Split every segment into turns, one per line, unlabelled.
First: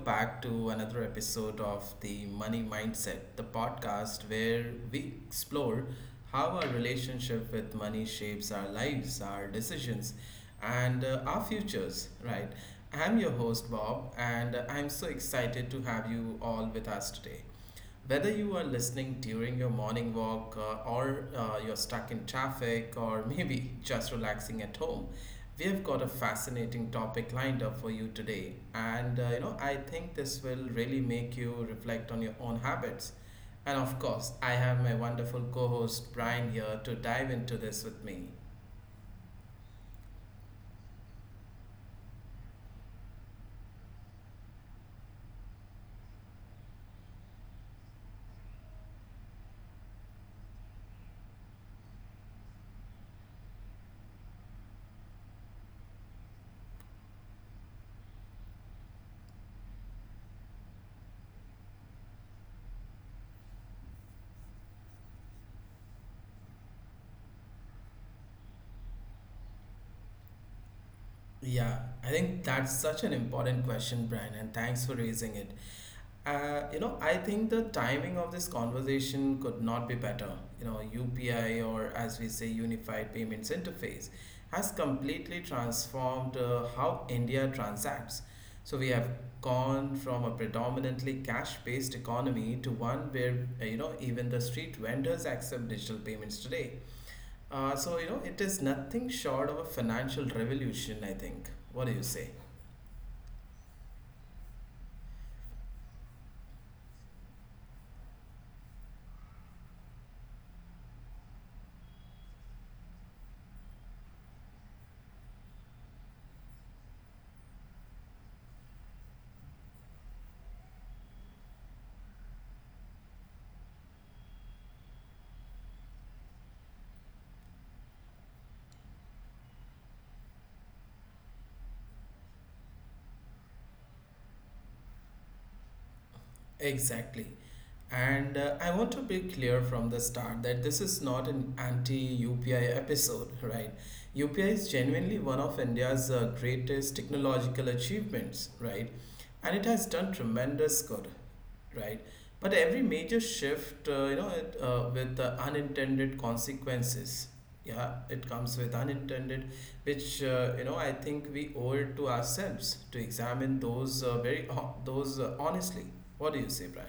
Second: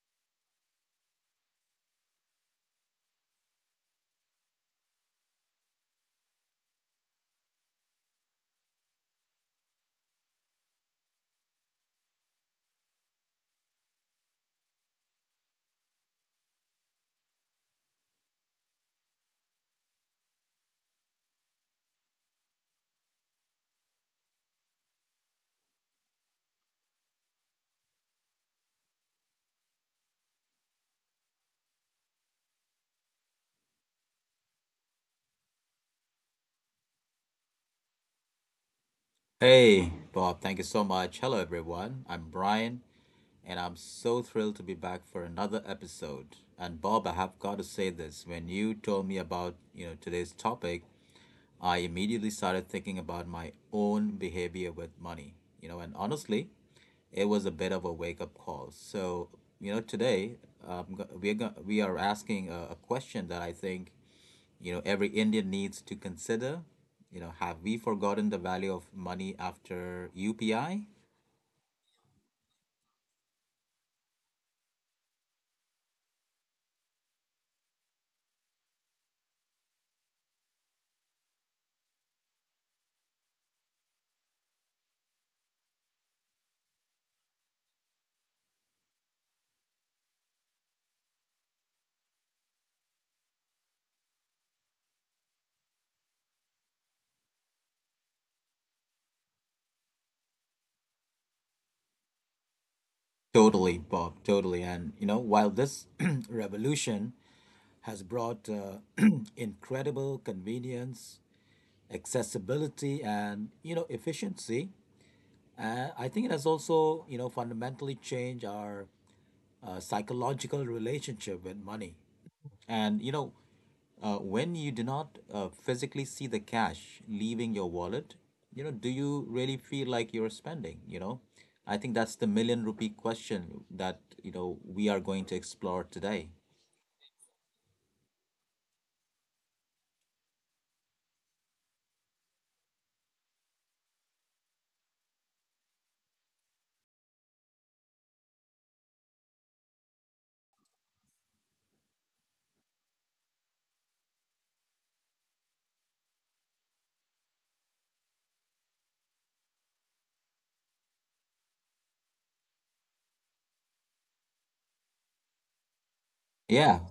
back to another episode of the Money Mindset, the podcast where we explore how our relationship with money shapes our lives, our decisions, and our futures. Right? I'm your host, Bob, and I'm so excited to have you all with us today. Whether you are listening during your morning walk or you're stuck in traffic or maybe just relaxing at home, we have got a fascinating topic lined up for you today. And I think this will really make you reflect on your own habits. And of course, I have my wonderful co host Brian here to dive into this with me.
Hey, Bob, thank you so much. Hello, everyone. I'm Brian, and I'm so thrilled to be back for another episode. And Bob, I have got to say this. When you told me about, today's topic, I immediately started thinking about my own behavior with money. And honestly, it was a bit of a wake-up call. So, today, um, we're we are asking a question that I think every Indian needs to consider. You know, have we forgotten the value of money after UPI?
Yeah, I think that's such an important question, Brian, and thanks for raising it. I think the timing of this conversation could not be better. You know, UPI, or as we say, Unified Payments Interface, has completely transformed how India transacts. So we have gone from a predominantly cash-based economy to one where, even the street vendors accept digital payments today. So it is nothing short of a financial revolution, I think. What do you say?
Totally, Bob, totally. And you know, while this revolution has brought incredible convenience, accessibility, and efficiency. I think it has also fundamentally changed our psychological relationship with money. And you know, when you do not physically see the cash leaving your wallet, you know, do you really feel like you're spending? You know, I think that's the million rupee question that we are going to explore today.
Exactly. And I want to be clear from the start that this is not an anti UPI episode, right? UPI is genuinely one of India's greatest technological achievements, right? And it has done tremendous good, right? But every major shift, with the unintended consequences, yeah, it comes with unintended, which I think we owe it to ourselves to examine those very hon- those honestly. What do you say,
Yeah,
Brian?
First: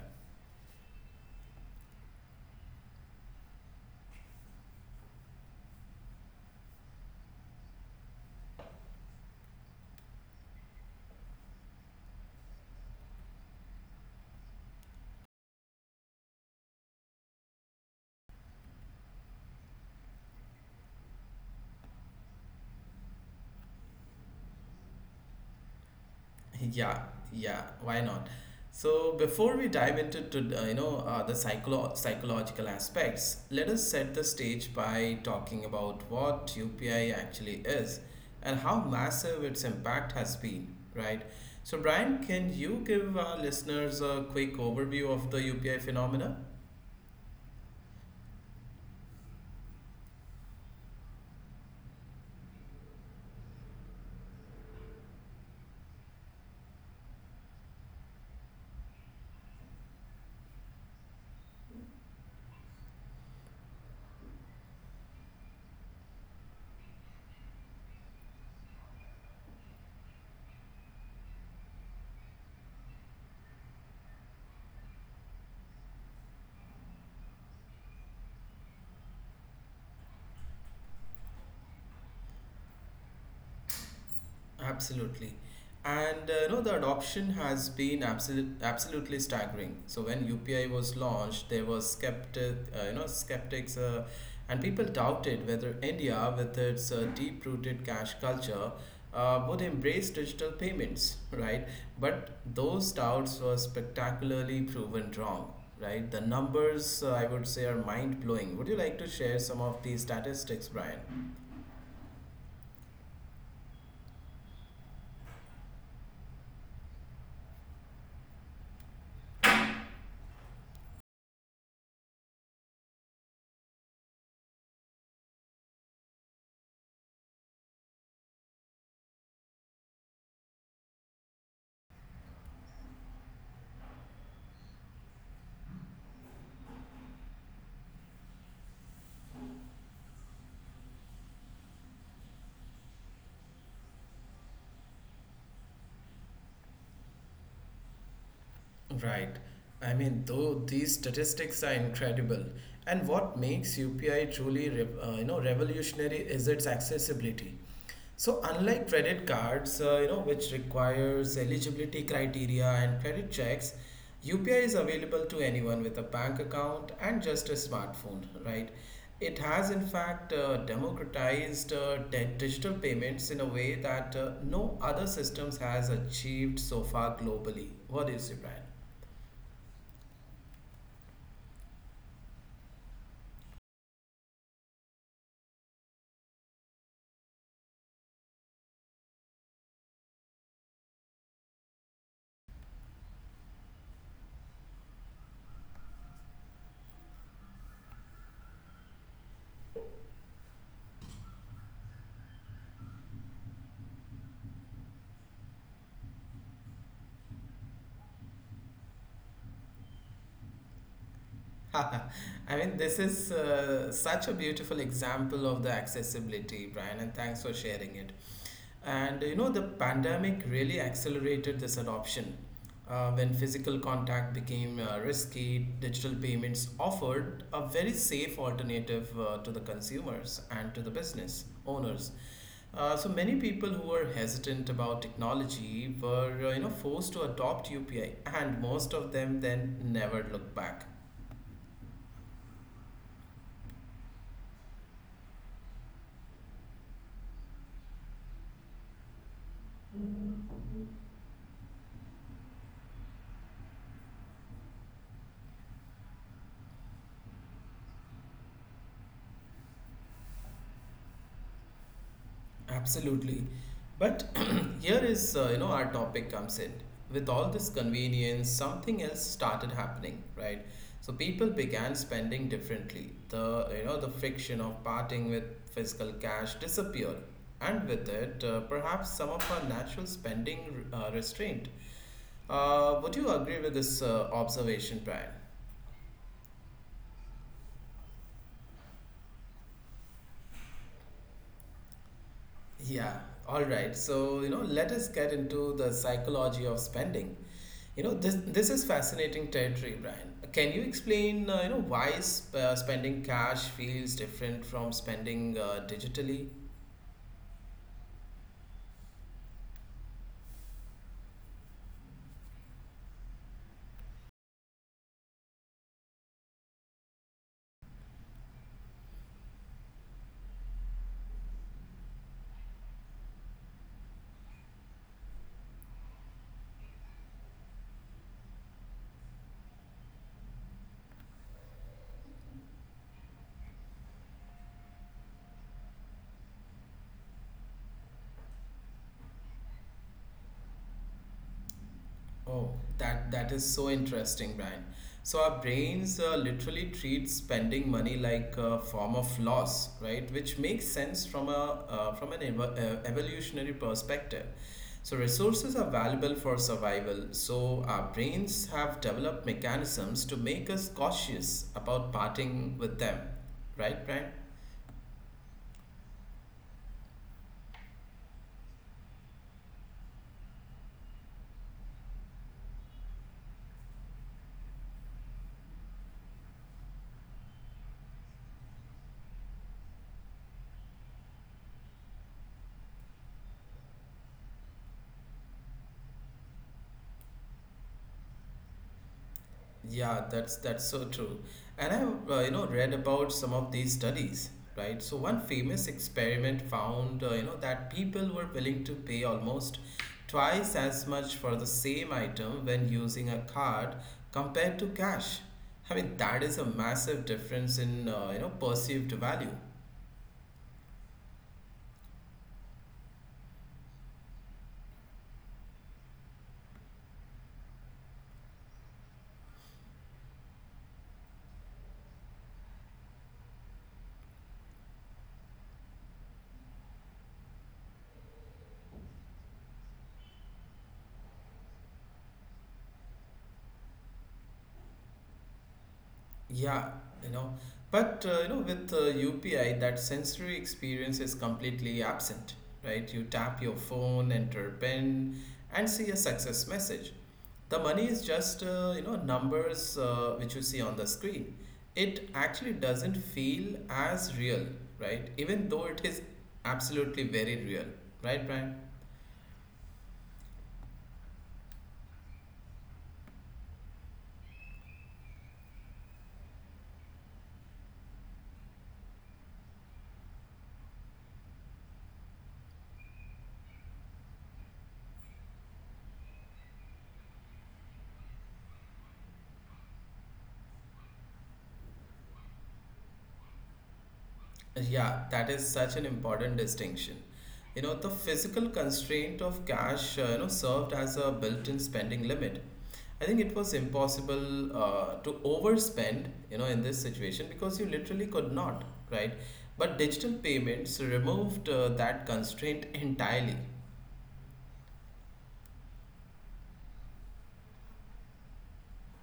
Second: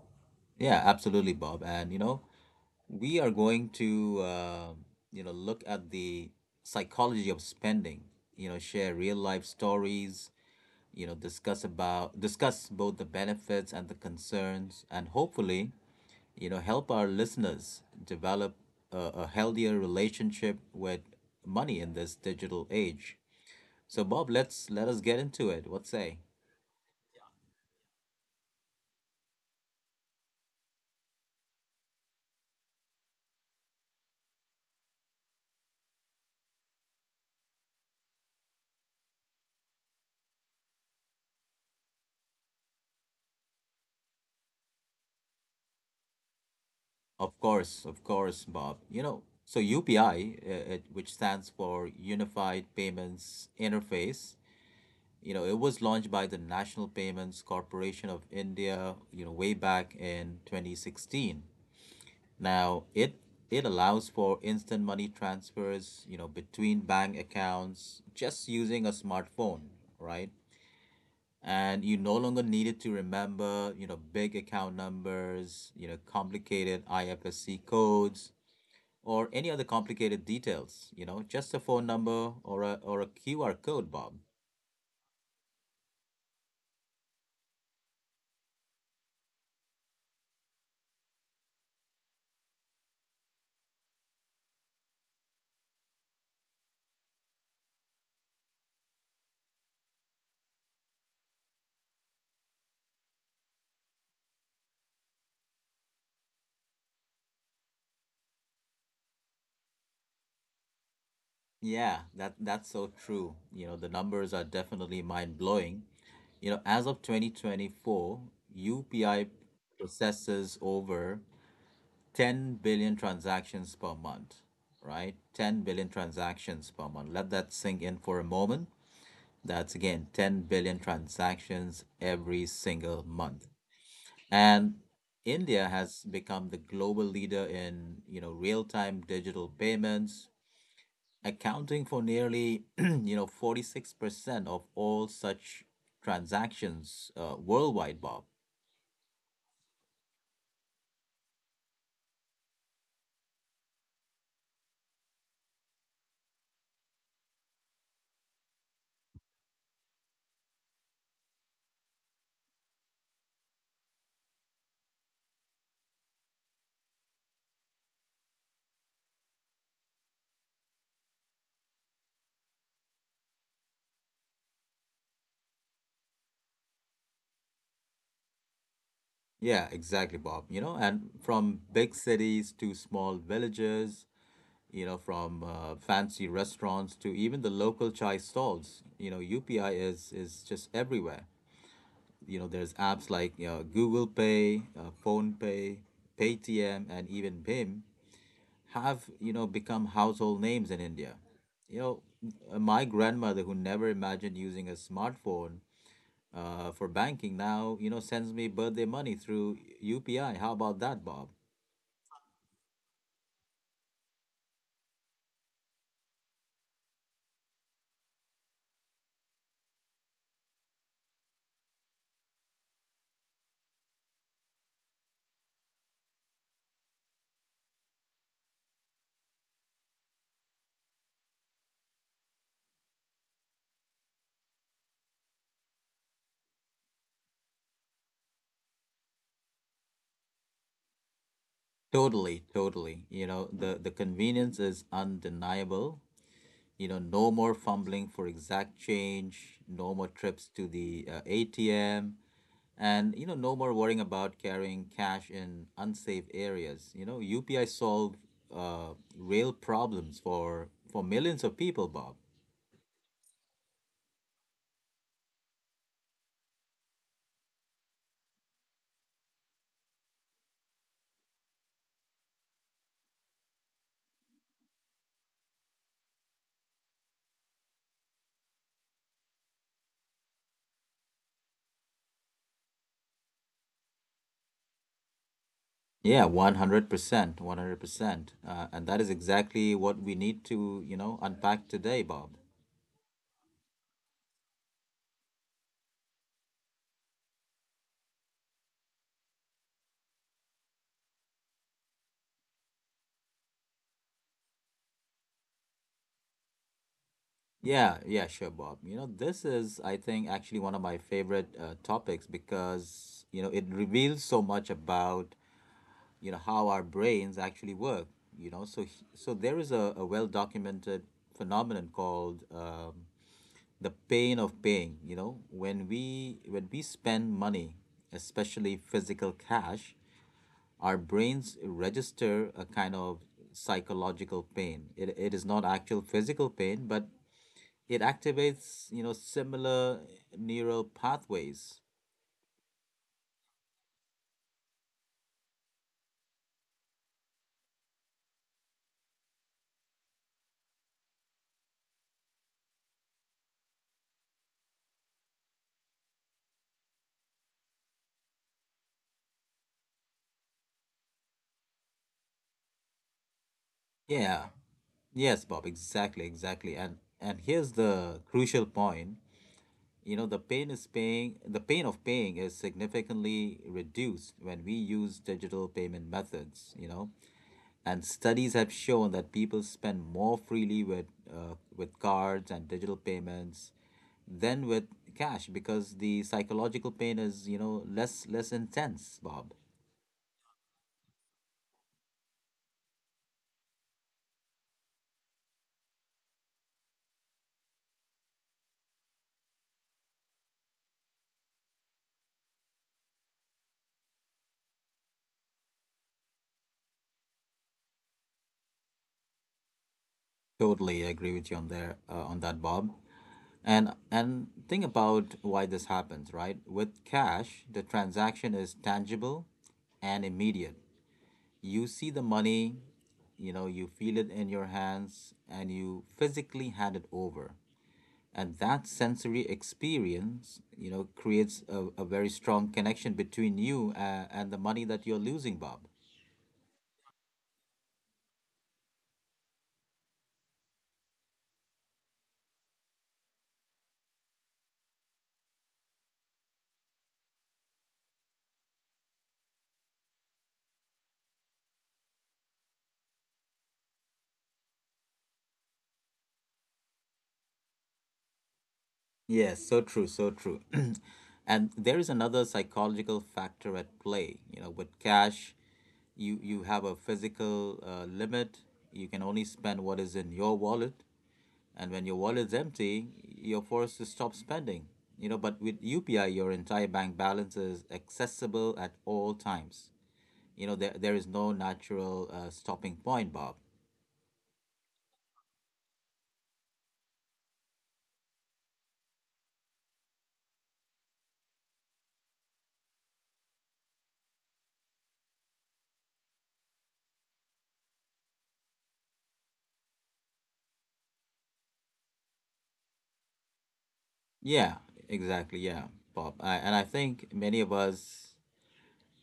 yeah, absolutely, Bob. And you know, we are going to look at the psychology of spending. You know, share real life stories. You know, discuss both the benefits and the concerns, and hopefully, you know, help our listeners develop a, a healthier relationship with money in this digital age. So, Bob, let us get into it. What say?
Yeah, yeah, why not? So before we dive into to, you know the psycholo- psychological aspects, let us set the stage by talking about what UPI actually is and how massive its impact has been, right? So Brian, can you give our listeners a quick overview of the UPI phenomena?
Of course, Bob. You know, so UPI, which stands for Unified Payments Interface, you know, it was launched by the National Payments Corporation of India, you know, way back in 2016. Now, it allows for instant money transfers, you know, between bank accounts just using a smartphone, right? And you no longer needed to remember big account numbers, complicated ifsc codes or any other complicated details, you know, just a phone number or a QR code, Bob.
Absolutely. And you know, the adoption has been absolutely staggering. So when UPI was launched, there was skeptics, and people doubted whether India, with its deep-rooted cash culture, would embrace digital payments, right? But those doubts were spectacularly proven wrong, right? The numbers, I would say, are mind-blowing. Would you like to share some of these statistics, Brian?
Yeah, that's so true. You know, the numbers are definitely mind-blowing. You know, as of 2024, UPI processes over 10 billion transactions per month, right? 10 billion transactions per month. Let that sink in for a moment. That's again 10 billion transactions every single month. And India has become the global leader in, you know, real-time digital payments, accounting for nearly, you know, 46% of all such transactions worldwide, Bob.
Right. I mean, though these statistics are incredible, and what makes UPI truly revolutionary is its accessibility. So, unlike credit cards, which requires eligibility criteria and credit checks, UPI is available to anyone with a bank account and just a smartphone, right? It has, in fact, democratized digital payments in a way that no other systems has achieved so far globally. What do you say, Brian?
Yeah, exactly, Bob. You know, and from big cities to small villages, you know, from fancy restaurants to even the local chai stalls, you know, UPI is just everywhere. You know, there's apps like, you know, Google Pay, Phone Pay, Paytm, and even Bim have, you know, become household names in India. You know, my grandmother, who never imagined using a smartphone for banking, now, you know, sends me birthday money through UPI. How about that, Bob?
I mean, this is such a beautiful example of the accessibility, Brian, and thanks for sharing it. And you know, the pandemic really accelerated this adoption. When physical contact became risky, digital payments offered a very safe alternative to the consumers and to the business owners. So many people who were hesitant about technology were, forced to adopt UPI, and most of them then never looked back.
Totally, you know, the convenience is undeniable. You know, no more fumbling for exact change, no more trips to the ATM, and you know, no more worrying about carrying cash in unsafe areas. You know, UPI solved real problems for millions of people, Bob.
Absolutely. But here is, our topic comes in. With all this convenience, something else started happening, right? So people began spending differently. The friction of parting with physical cash disappeared. And with it, perhaps some of our natural spending restraint. Would you agree with this observation, Brian?
Yeah, 100%. And that is exactly what we need to, you know, unpack today, Bob.
Yeah, all right. So, you know, let us get into the psychology of spending. You know, this is fascinating territory, Brian. Can you explain, why spending cash feels different from spending digitally?
Yeah, sure, Bob. You know, this is, I think, actually one of my favorite topics because, you know, it reveals so much about, you know, how our brains actually work. You know, so there is a well-documented phenomenon called the pain of paying. You know, when we spend money, especially physical cash, our brains register a kind of psychological pain. It is not actual physical pain, but it activates, you know, similar neural pathways.
Oh, that is so interesting, Brian. So our brains literally treat spending money like a form of loss, right? Which makes sense from a from an evolutionary perspective. So resources are valuable for survival. So our brains have developed mechanisms to make us cautious about parting with them, right, Brian?
Yeah. Yes, Bob, exactly. And here's the crucial point. You know, the pain of paying is significantly reduced when we use digital payment methods, you know. And studies have shown that people spend more freely with cards and digital payments than with cash because the psychological pain is, you know, less intense, Bob.
Yeah, that's so true. And I've read about some of these studies, right? So one famous experiment found that people were willing to pay almost twice as much for the same item when using a card compared to cash. I mean that is a massive difference in perceived value.
Totally agree with you on there on that, Bob. And think about why this happens, right? With cash, the transaction is tangible and immediate. You see the money, you know, you feel it in your hands and you physically hand it over. And that sensory experience, you know, creates a very strong connection between you and the money that you're losing, Bob.
Yeah, you know, but with UPI, that sensory experience is completely absent, right? You tap your phone, enter PIN, and see a success message. The money is just numbers which you see on the screen. It actually doesn't feel as real, right? Even though it is absolutely very real, right, Brian?
Yes, so true. And there is another psychological factor at play. You know, with cash, you have a physical limit. You can only spend what is in your wallet, and when your wallet is empty, you're forced to stop spending. You know, but with UPI, your entire bank balance is accessible at all times. You know, there is no natural stopping point, Bob.
Yeah, that is such an important distinction. You know, the physical constraint of cash, served as a built-in spending limit. I think it was impossible to overspend, you know, in this situation because you literally could not, right? But digital payments removed that constraint entirely.
Yeah, exactly. Yeah, Bob. And I think many of us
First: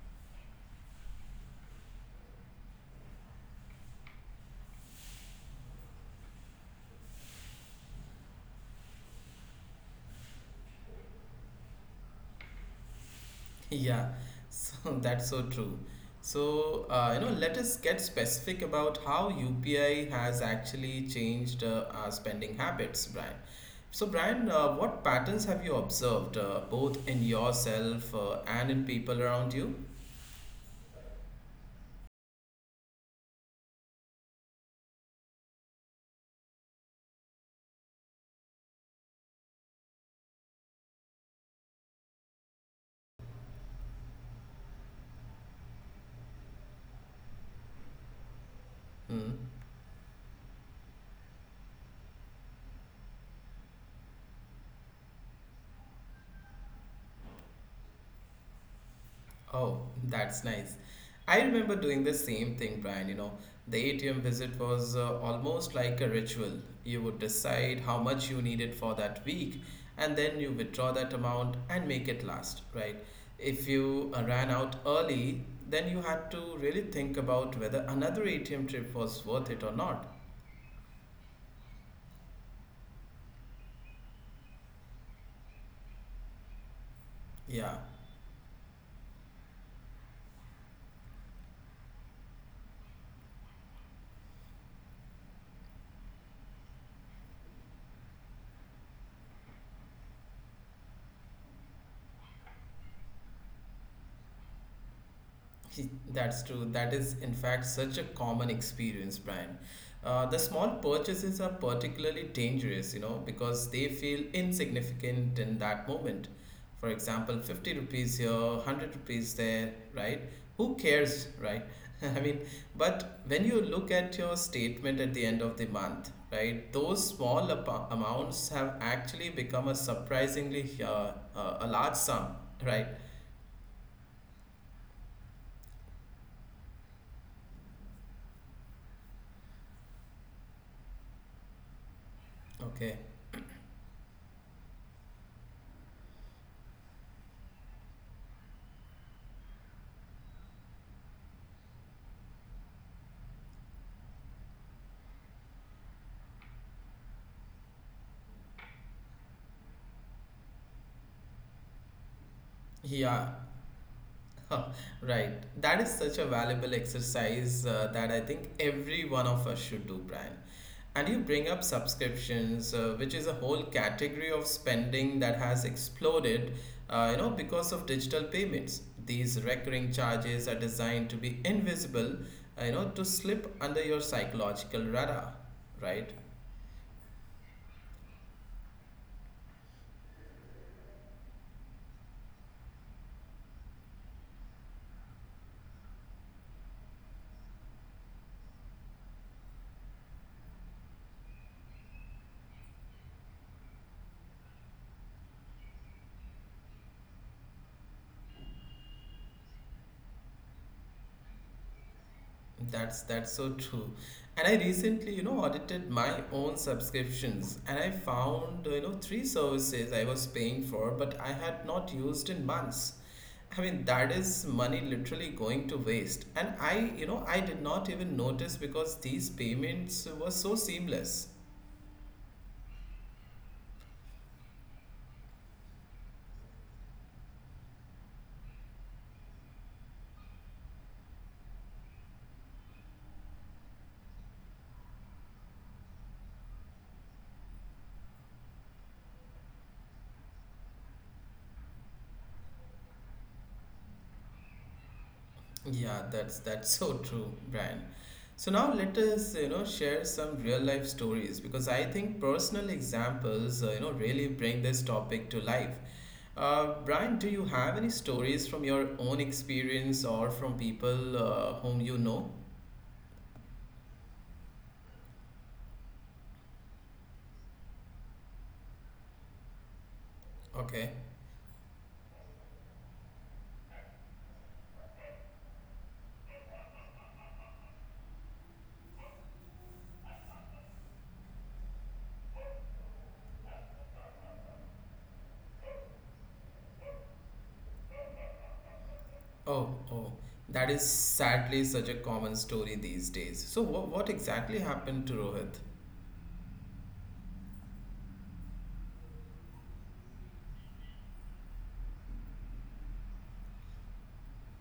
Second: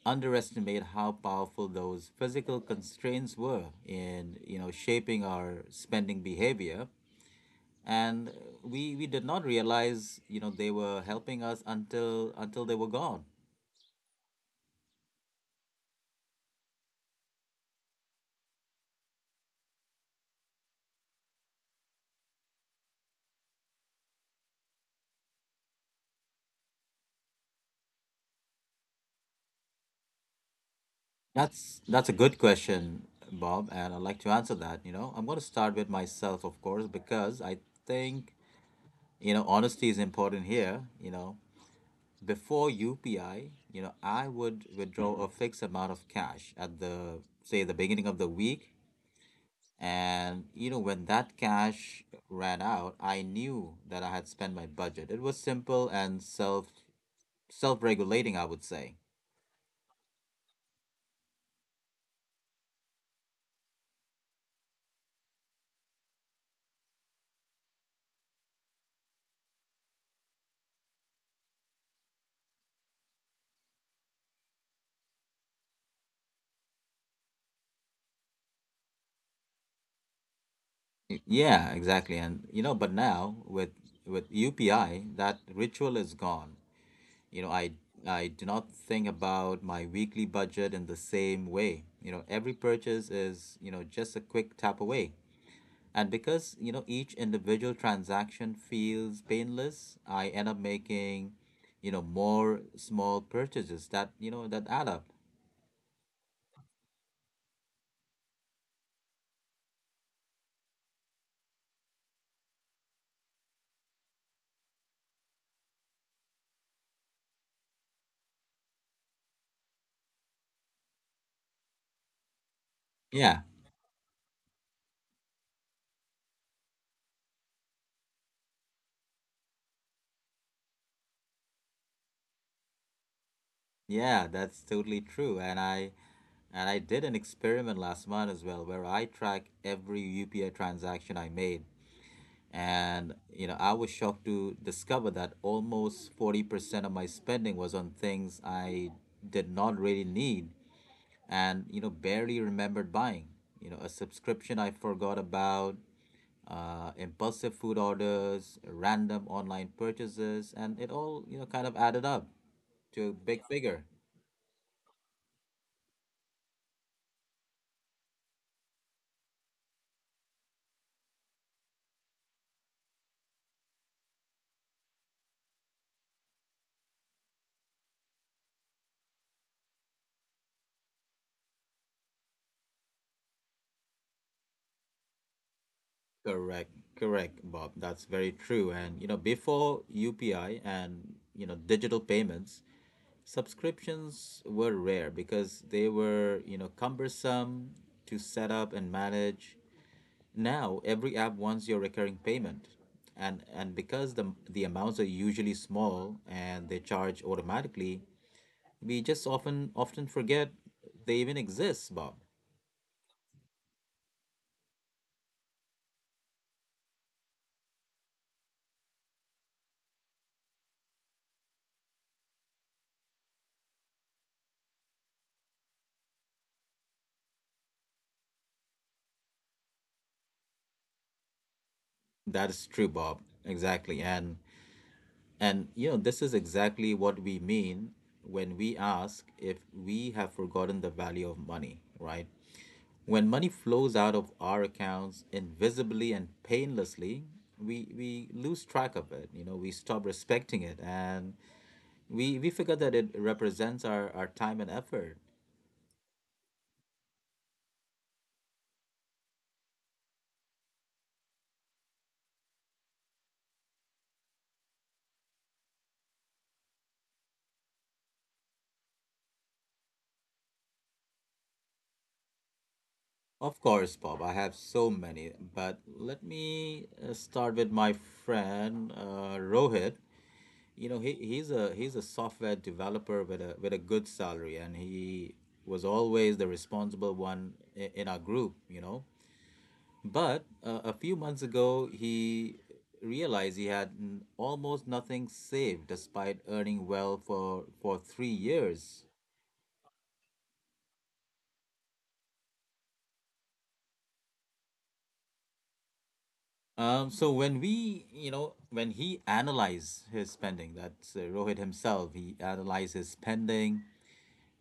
underestimate how powerful those physical constraints were in, you know, shaping our spending behavior. And uh, we we did not realize, you know, they were helping us until they were gone.
Yeah, so that's so true. So, let us get specific about how UPI has actually changed our spending habits, Brian. So, Brian, what patterns have you observed, both in yourself and in people around you?
That's a good question, Bob, and I'd like to answer that. You know, I'm going to start with myself, of course, because I think, you know, honesty is important here. You know, before UPI, you know, I would withdraw a fixed amount of cash at the say the beginning of the week.
Hmm.
And you know, when that cash ran out, I knew that I had spent my budget. It was simple and self-regulating, I would say.
Oh, that's nice. I remember doing the same thing, Brian. You know, the ATM visit was almost like a ritual. You would decide how much you needed for that week, and then you withdraw that amount and make it last, right? If you ran out early, then you had to really think about whether another ATM trip was worth it or not.
Yeah, exactly. And you know, but now with UPI, that ritual is gone. You know,
Yeah.
I do not think about my weekly budget in the same way. You know, every purchase is, you know, just a quick tap away. And because, you know, each individual transaction feels painless, I end up making, you know, more small purchases that, you know, that add up.
That's true. That is, in fact, such a common experience, Brian. The small purchases are particularly dangerous, you know, because they feel insignificant in that moment. For example, 50 rupees here, 100 rupees there, right? Who cares, right? I mean, but
Yeah.
when you look at your statement at the end of the month, right, those small amounts have actually become a surprisingly a large sum, right?
Yeah, that's totally true. And I did an experiment last month as well where I track every UPI transaction I made.
Okay.
And, you know, I was shocked to discover that almost 40% of my spending was on things I did not really need, and you know, barely remembered buying. You know, a subscription I forgot about, impulsive food orders, random online purchases, and it all, you know, kind of added up to a
Yeah,
big figure.
right. That is such a valuable exercise that I think every one of us should do, Brian. And you bring up subscriptions, which is a whole category of spending that has exploded, because of digital payments. These recurring charges are designed to be invisible, to slip under your psychological radar, right?
Correct correct Bob, that's very true. And you know, before UPI and, you know, digital payments, subscriptions were rare because they were, you know, cumbersome to set up and manage. Now, every app wants your recurring payment. And because the amounts are usually small and they charge automatically, we just often forget they even exist, Bob.
That's so true. And I recently, you know, audited my own subscriptions and I found, you know, three services I was paying for but I had not used in months. I mean, that is money literally going to waste. And I, you know, I did not even notice because these payments were so seamless.
That is true, Bob. Exactly. And you know, this is exactly what we mean when we ask if we have forgotten the value of money, right? When money flows out of our accounts invisibly and painlessly, we lose track of it. You know, we stop respecting it, and we forget that it represents our time and effort.
Yeah, that's so true, Brian. So now let us, you know, share some real life stories because I think personal examples, really bring this topic to life. Brian, do you have any stories from your own experience or from people whom you know?
Of course, Bob, I have so many, but let me start with my friend Rohit.
Okay.
You know, he's a software developer with a good salary, and he was always the responsible one in our group. You know, but a few months ago, he realized he had almost nothing saved, despite earning well for 3 years.
Oh, that is sadly such a common story these days. So, what exactly happened to Rohit?
So when we, when he analyzed his spending, that's Rohit himself, he analyzed his spending.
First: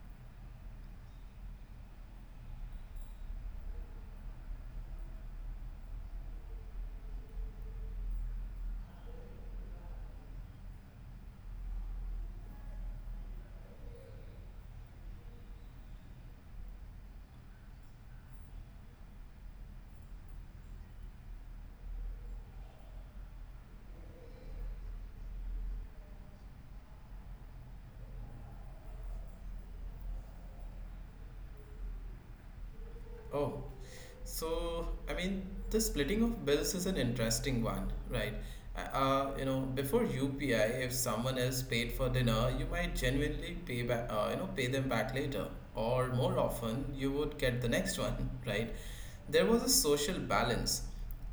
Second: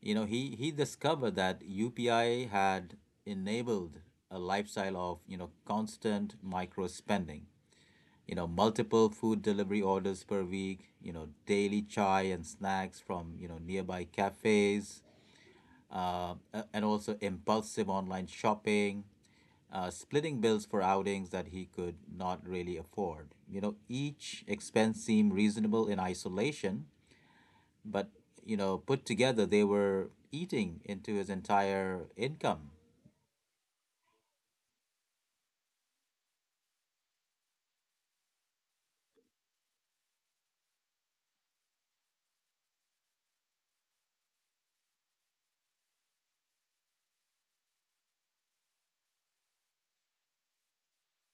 You know, he discovered that UPI had enabled a lifestyle of, you know, constant micro spending. You know, multiple food delivery orders per week. You know, daily chai and snacks from, you know, nearby cafes, and also impulsive online shopping, splitting bills for outings that he could not really afford. You know, each expense seemed reasonable in isolation, but, you know, put together, they were eating into his entire income.
Oh, so I mean, the splitting of bills is an interesting one, right? Before UPI, if someone else paid for dinner, you might genuinely pay them back later, or more often, you would get the next one, right? There was a social balance,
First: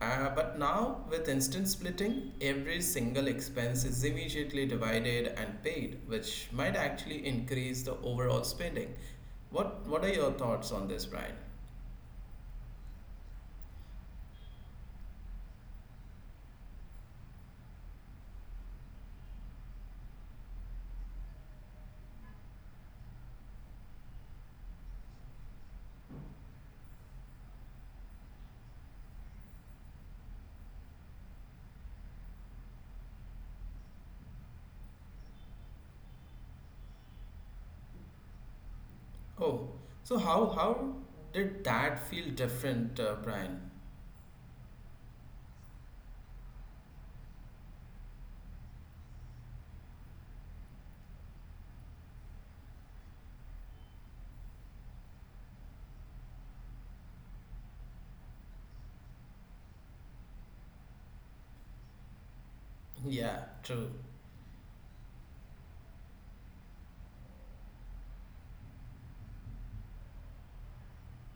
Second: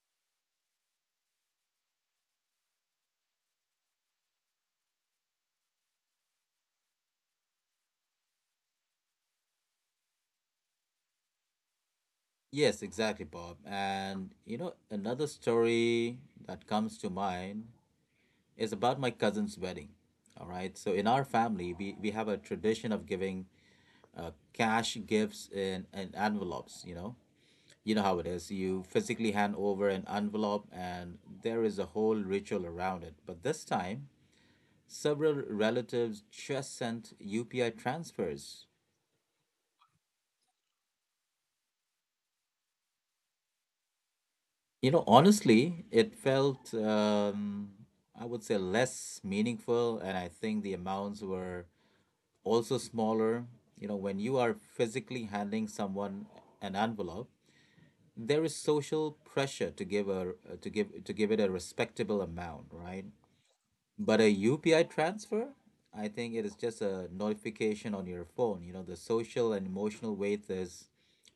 but now with instant splitting, every single expense is immediately divided and paid, which might actually increase the overall spending. What are your thoughts on this, Brian?
Yes, exactly, Bob. And you know, another story that comes to mind is about my cousin's wedding. All right. So in our family, we have a tradition of giving cash, gifts, and, envelopes. You know how it is. You physically hand over an envelope, and there is a whole ritual around it. But this time, several relatives just sent UPI transfers.
Oh, so how did that feel different, Brian?
You know, honestly, it felt, I would say, less meaningful, and I think the amounts were also smaller. You know, when you are physically handing someone an envelope, there is social pressure to give to give it a respectable amount, right?
Yeah, true.
But a UPI transfer, I think it is just a notification on your phone. You know, the social and emotional weight is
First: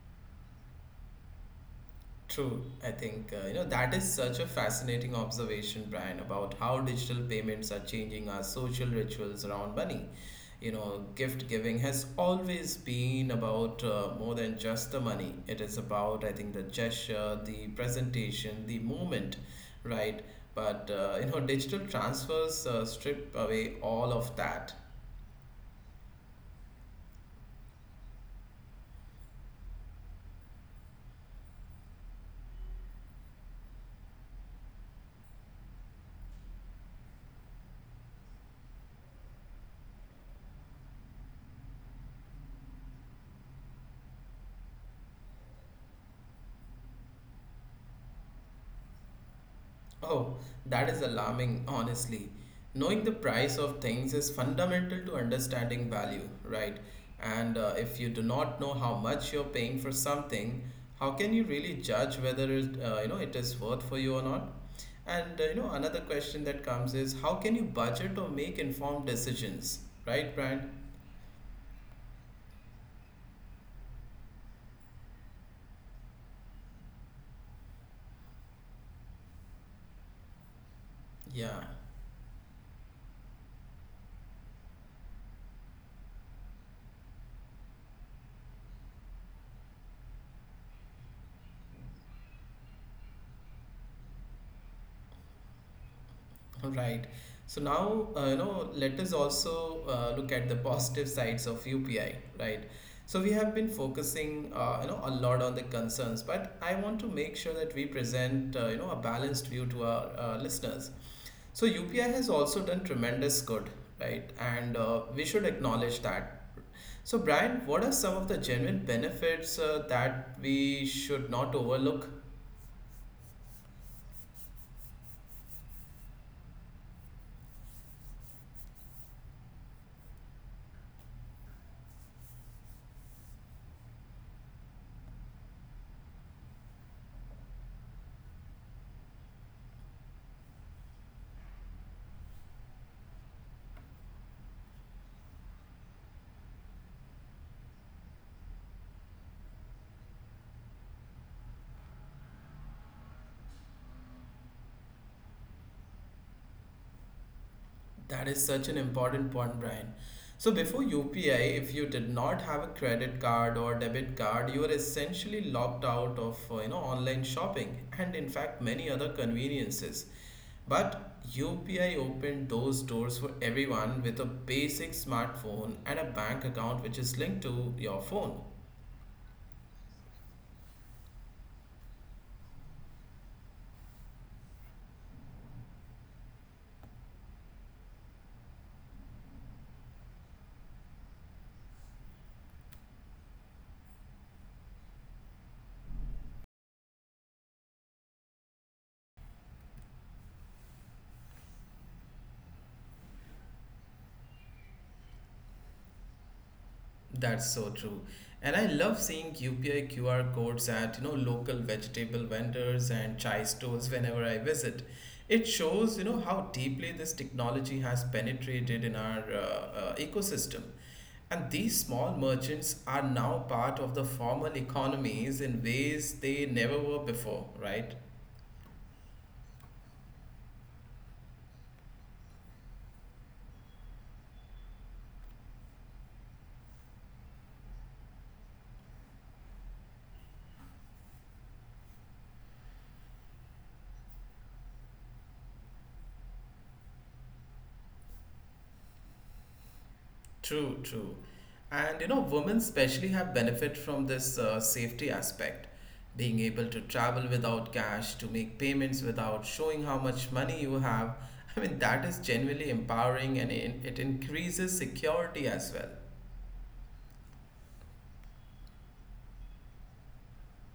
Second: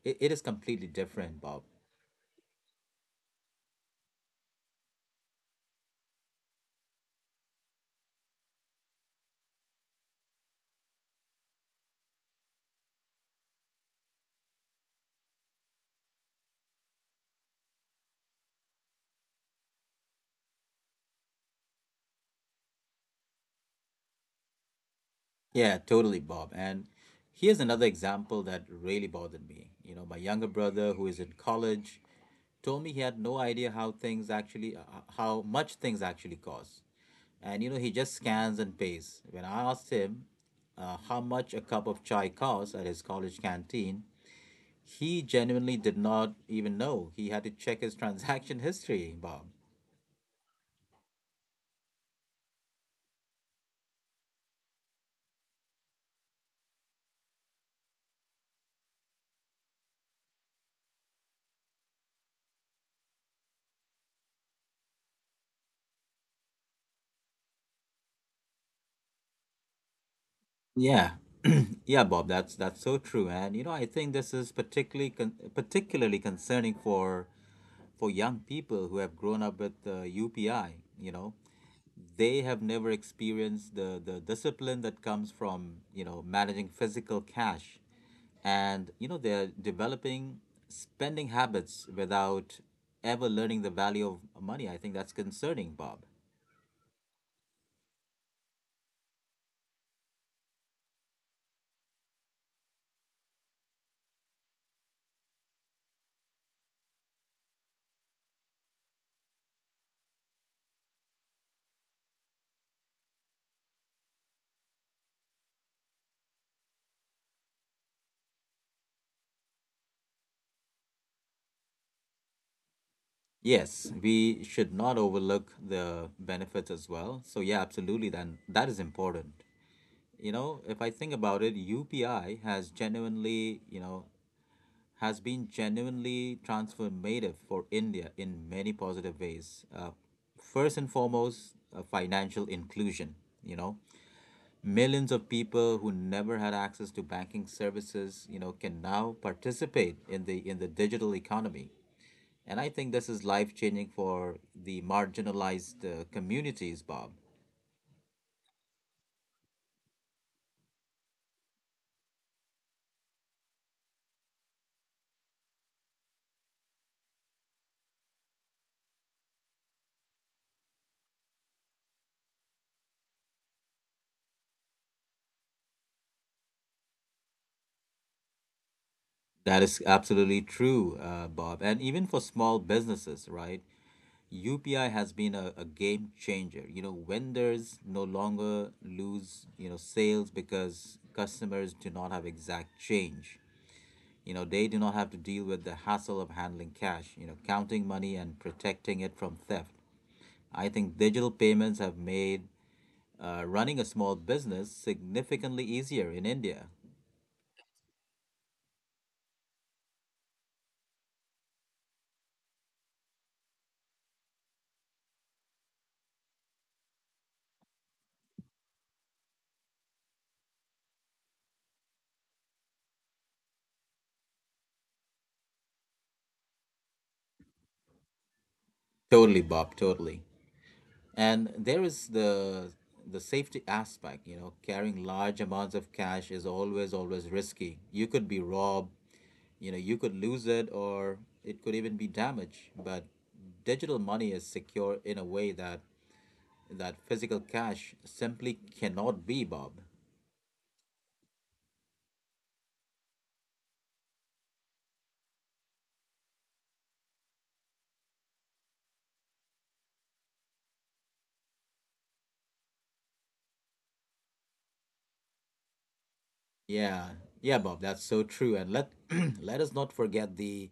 it is completely different, Bob.
True, I think that is such a fascinating observation, Brian, about how digital payments are changing our social rituals around money. You know, gift giving has always been about more than just the money. It is about, I think, the gesture, the presentation, the moment, right? But digital transfers strip away all of that.
Yeah, totally, Bob. And here's another example that really bothered me. You know, my younger brother, who is in college, told me he had no idea how things actually, how much things actually cost. And, you know, he just scans and pays. When I asked him how much a cup of chai costs at his college canteen, he genuinely did not even know. He had to check his transaction history, Bob.
Oh, that is alarming, honestly. Knowing the price of things is fundamental to understanding value, right? And if you do not know how much you're paying for something, how can you really judge whether it, it is worth for you or not? And another question that comes is how can you budget or make informed decisions, right, Brian?
Yeah, yeah, Bob, that's so true, and you know I think this is particularly concerning for young people who have grown up with UPI. You know,
Yeah.
they have never experienced the discipline that comes from you know managing physical cash, and you know they're developing spending habits without ever learning the value of money. I think that's concerning, Bob.
Right. So now, let us also look at the positive sides of UPI, right? So we have been focusing, a lot on the concerns, but I want to make sure that we present, a balanced view to our listeners. So UPI has also done tremendous good, right? And we should acknowledge that. So Brian, what are some of the genuine benefits that we should not overlook?
Yes, we should not overlook the benefits as well. So, yeah, absolutely. Then that is important. You know, if I think about it, UPI has genuinely, you know, has been genuinely transformative for India in many positive ways. First and foremost, financial inclusion. You know, millions of people who never had access to banking services, you know, can now participate in the digital economy, and I think this is life changing for the marginalized communities, Bob.
That is such an important point, Brian. So before UPI, if you did not have a credit card or debit card, you were essentially locked out of online shopping and in fact many other conveniences. But UPI opened those doors for everyone with a basic smartphone and a bank account which is linked to your phone.
That is absolutely true, Bob. And even for small businesses, right? UPI has been a game changer. You know, vendors no longer lose, you know, sales because customers do not have exact change. You know, they do not have to deal with the hassle of handling cash, you know, counting money and protecting it from theft. I think digital payments have made running a small business significantly easier in India.
That's so true. And I love seeing UPI QR codes at, you know, local vegetable vendors and chai stores whenever I visit. It shows, you know, how deeply this technology has penetrated in our ecosystem. And these small merchants are now part of the formal economies in ways they never were before, right?
Totally, Bob, totally. And there is the safety aspect. You know, carrying large amounts of cash is always risky. You could be robbed, you know, you could lose it, or it could even be damaged, but digital money is secure in a way that physical cash simply cannot be, Bob.
True, true. And you know, women especially have benefit from this safety aspect, being able to travel without cash, to make payments without showing how much money you have. I mean, that is genuinely empowering and it increases security as well.
Yeah, yeah, Bob, that's so true. And let let us not forget the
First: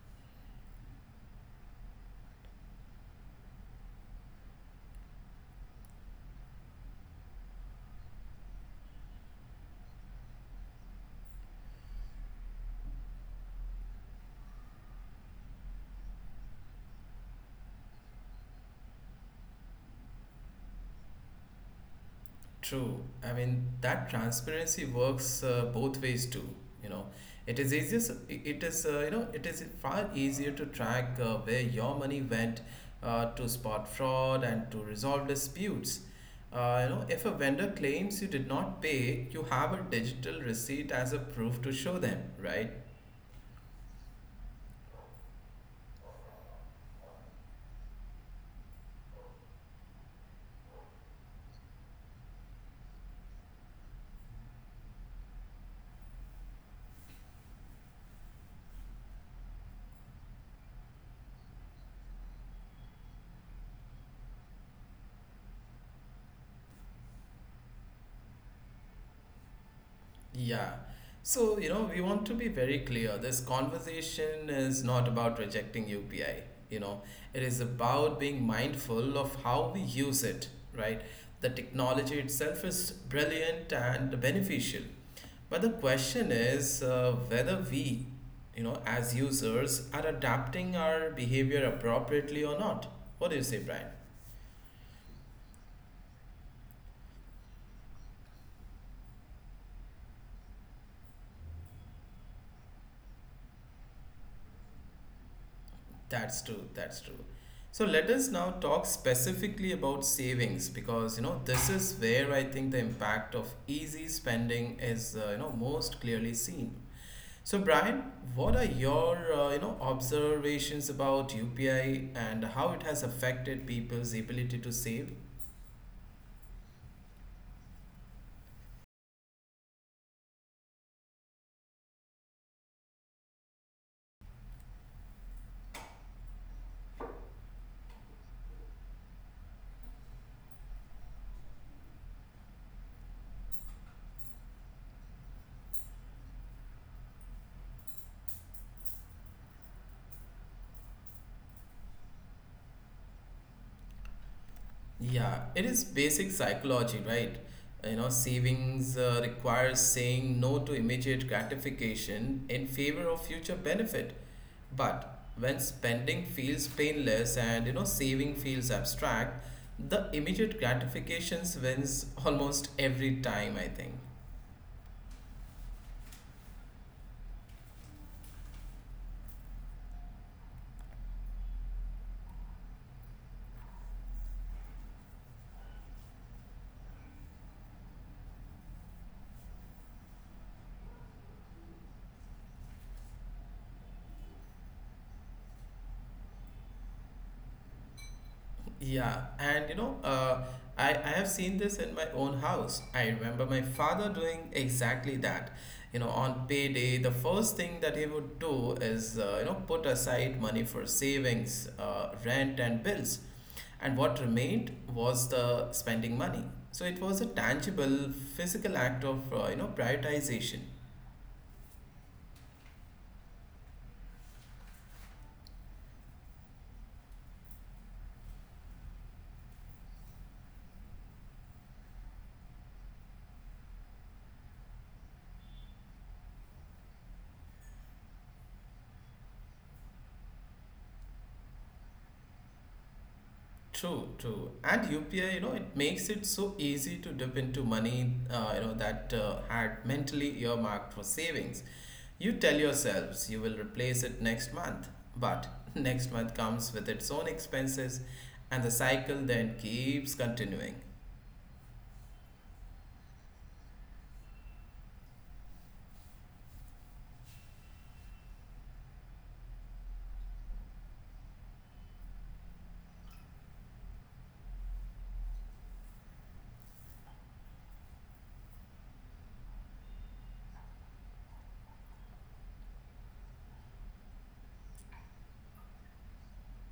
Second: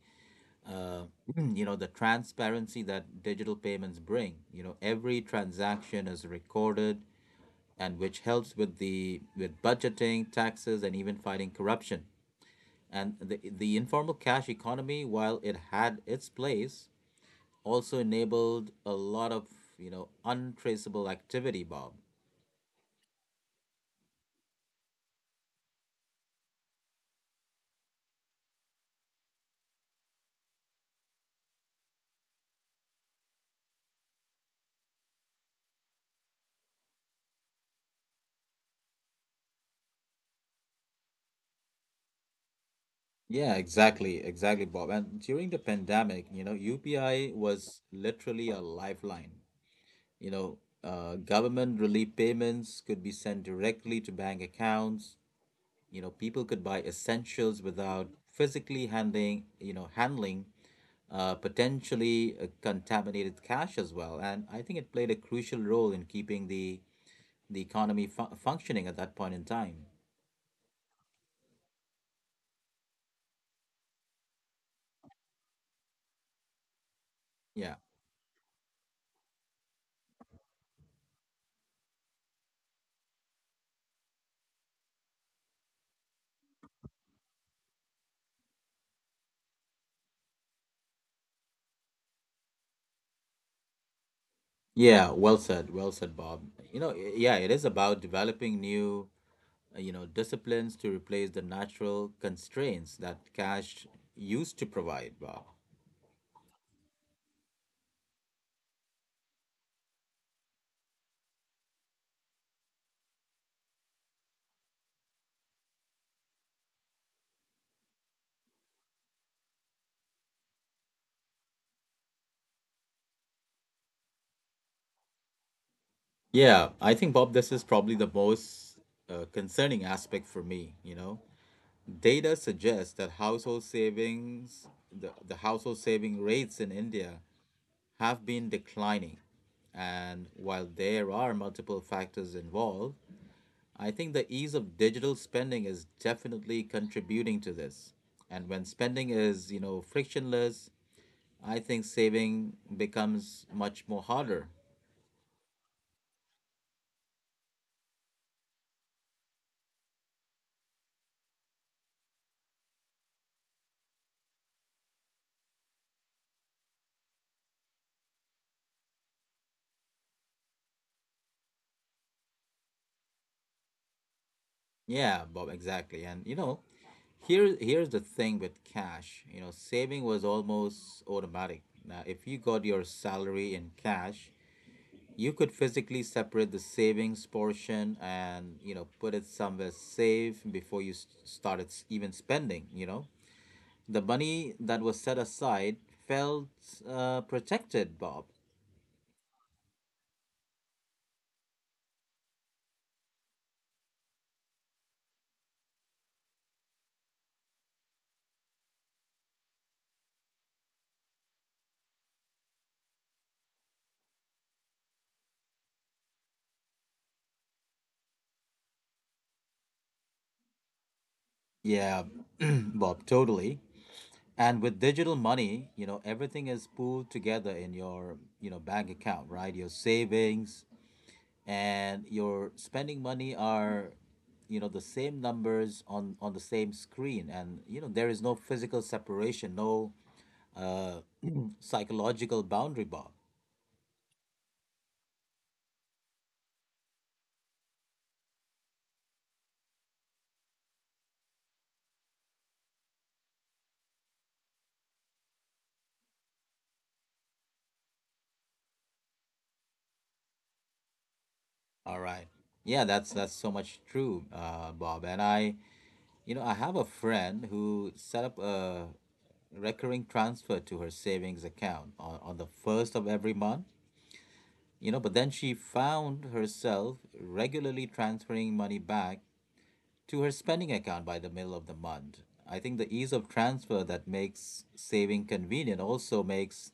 uh, you know, the transparency that digital payments bring. You know, every transaction is recorded, and which helps with the with budgeting, taxes, and even fighting corruption. And the informal cash economy, while it had its place, also enabled a lot of you know untraceable activity, Bob.
True. I mean, that transparency works both ways too. You know, it is easier. It is, you know, it is far easier to track where your money went to spot fraud and to resolve disputes. You know, if a vendor claims you did not pay, you have a digital receipt as a proof to show them, right?
Yeah, exactly, exactly, Bob. And during the pandemic, you know, UPI was literally a lifeline. You know, government relief payments could be sent directly to bank accounts. You know, people could buy essentials without physically handling, potentially contaminated cash as well. And I think it played a crucial role in keeping the economy functioning at that point in time.
Yeah. So, you know, we want to be very clear. This conversation is not about rejecting UPI. You know, it is
Yeah.
about being mindful of how we use it, right? The technology itself is brilliant and beneficial. But the question is whether we, you know, as users are adapting our behavior appropriately or not. What do you say, Brian?
Yeah, well said, Bob. You know, yeah, it is about developing new you know, disciplines to replace the natural constraints that cash used to provide, Bob.
That's true. That's true. So let us now talk specifically about savings because you know this is where I think the impact of easy spending is, you know, most clearly seen. So Brian, what are your you know observations about UPI and how it has affected people's ability to save?
Yeah, I think, Bob, this is probably the most concerning aspect for me, you know. Data suggests that household savings, the household saving rates in India have been declining. And while there are multiple factors involved, I think the ease of digital spending is definitely contributing to this. And when spending is, you know, frictionless, I think saving becomes much more harder.
Yeah, it is basic psychology, right? You know, savings requires saying no to immediate gratification in favor of future benefit. But when spending feels painless and you know saving feels abstract, the immediate gratifications wins almost every time, I think.
Yeah, Bob, exactly. And you know, here's the thing with cash. You know, saving was almost automatic. Now, if you got your salary in cash, you could physically separate the savings portion, and you know put it somewhere safe before you even spending. You know, the money that was set aside felt protected, Bob.
Yeah, and I have seen this in my own house. I remember my father doing exactly that. You know, on payday, the first thing that he would do is, put aside money for savings, rent, and bills. And what remained was the spending money. So it was a tangible, physical act of, prioritization.
Yeah, Bob, totally. And with digital money, you know, everything is pooled together in your, you know, bank account, right? Your savings and your spending money are, you know, the same numbers on the same screen, and, you know, there is no physical separation, no uh psychological boundary, Bob.
True, true. And UPI, you know, it makes it so easy to dip into money, that had mentally earmarked for savings. You tell yourselves you will replace it next month, but next month comes with its own expenses, and the cycle then keeps continuing.
All right. Yeah, that's so much true, Bob. And I You know, I have a friend who set up a recurring transfer to her savings account on, the first of every month, you know, but then she found herself regularly transferring money back to her spending account by the middle of the month. I think the ease of transfer that makes saving convenient also makes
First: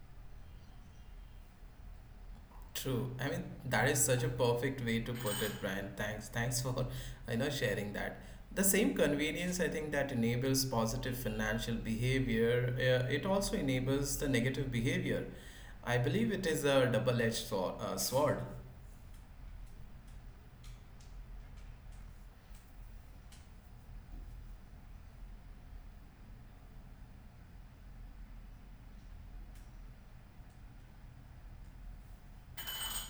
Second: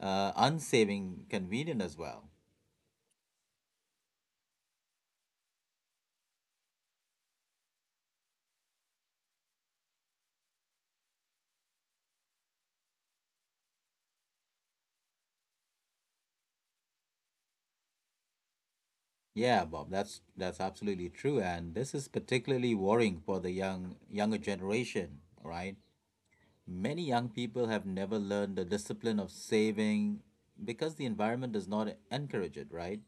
unsaving convenient as well.
True. I mean, that is such a perfect way to put it, Brian. Thanks. Thanks for, you know, sharing that. The same convenience, I think, that enables positive financial behavior, it also enables the negative behavior. I believe it is a double-edged sword, sword.
Yeah, Bob, that's absolutely true, and this is particularly worrying for the younger generation, right? Many young people have never learned the discipline of saving because the environment does not encourage it, right?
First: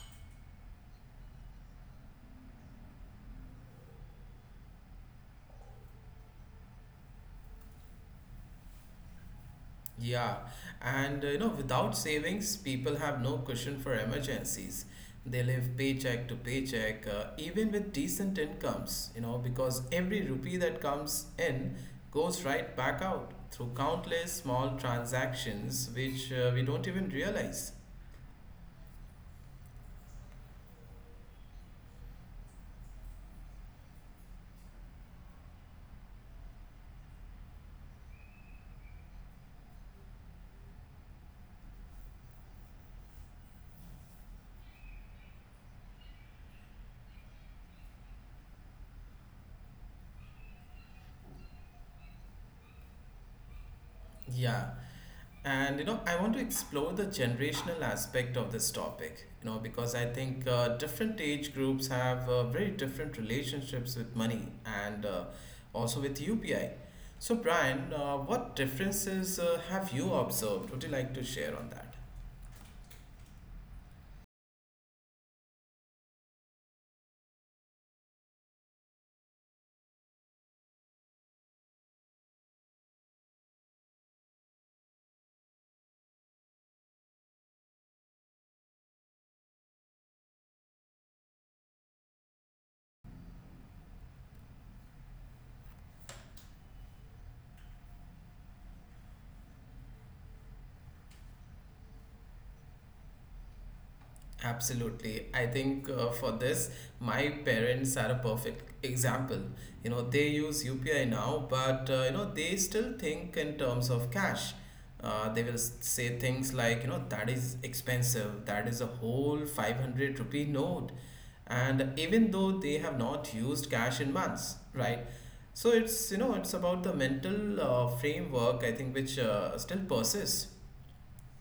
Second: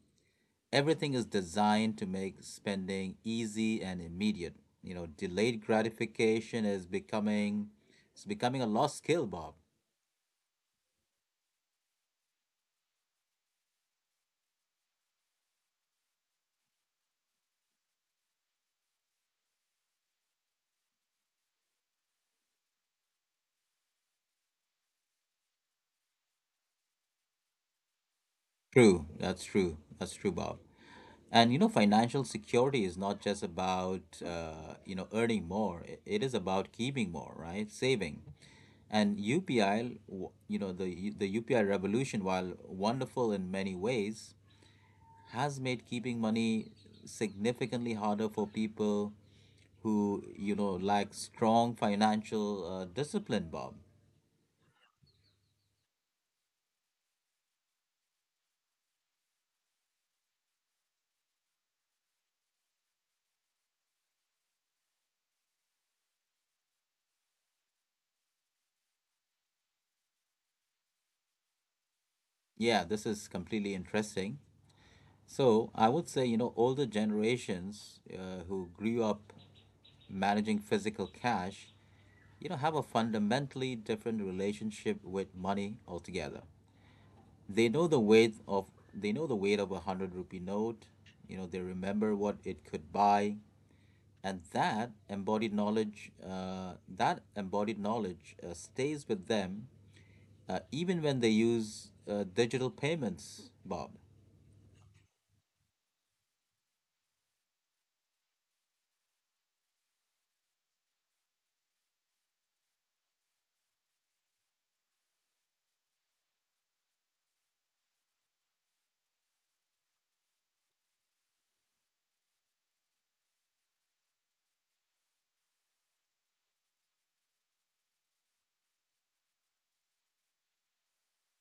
Everything is designed to make spending easy and immediate. You know, delayed gratification is becoming it's becoming a lost skill, Bob.
Yeah, and without savings, people have no cushion for emergencies. They live paycheck to paycheck, even with decent incomes, you know, because every rupee that comes in goes right back out through countless small transactions which we don't even realize.
True, that's true. That's true, Bob. And you know, financial security is not just about you know earning more. It is about keeping more, right? Saving. And UPI, you know, the UPI revolution, while wonderful in many ways, has made keeping money significantly harder for people who you know lack strong financial discipline, Bob.
Yeah, and you know, I want to explore the generational aspect of this topic, you know, because I think different age groups have very different relationships with money and also with UPI. So, Brian, what differences have you observed? Would you like to share on that?
Yeah, this is completely interesting. So I would say, you know, older generations who grew up managing physical cash, you know, have a fundamentally different relationship with money altogether. They know the weight of they know the weight of a hundred rupee note. You know, they remember what it could buy, and that embodied knowledge stays with them even when they use digital payments, Bob.
Absolutely. I think for this, my parents are a perfect example. You know, they use UPI now, but you know, they still think in terms of cash. They will say things like, you know, that is expensive, that is a whole 500 rupee note. And even though they have not used cash in months, right? So it's, you know, it's about the mental framework, I think, which still persists.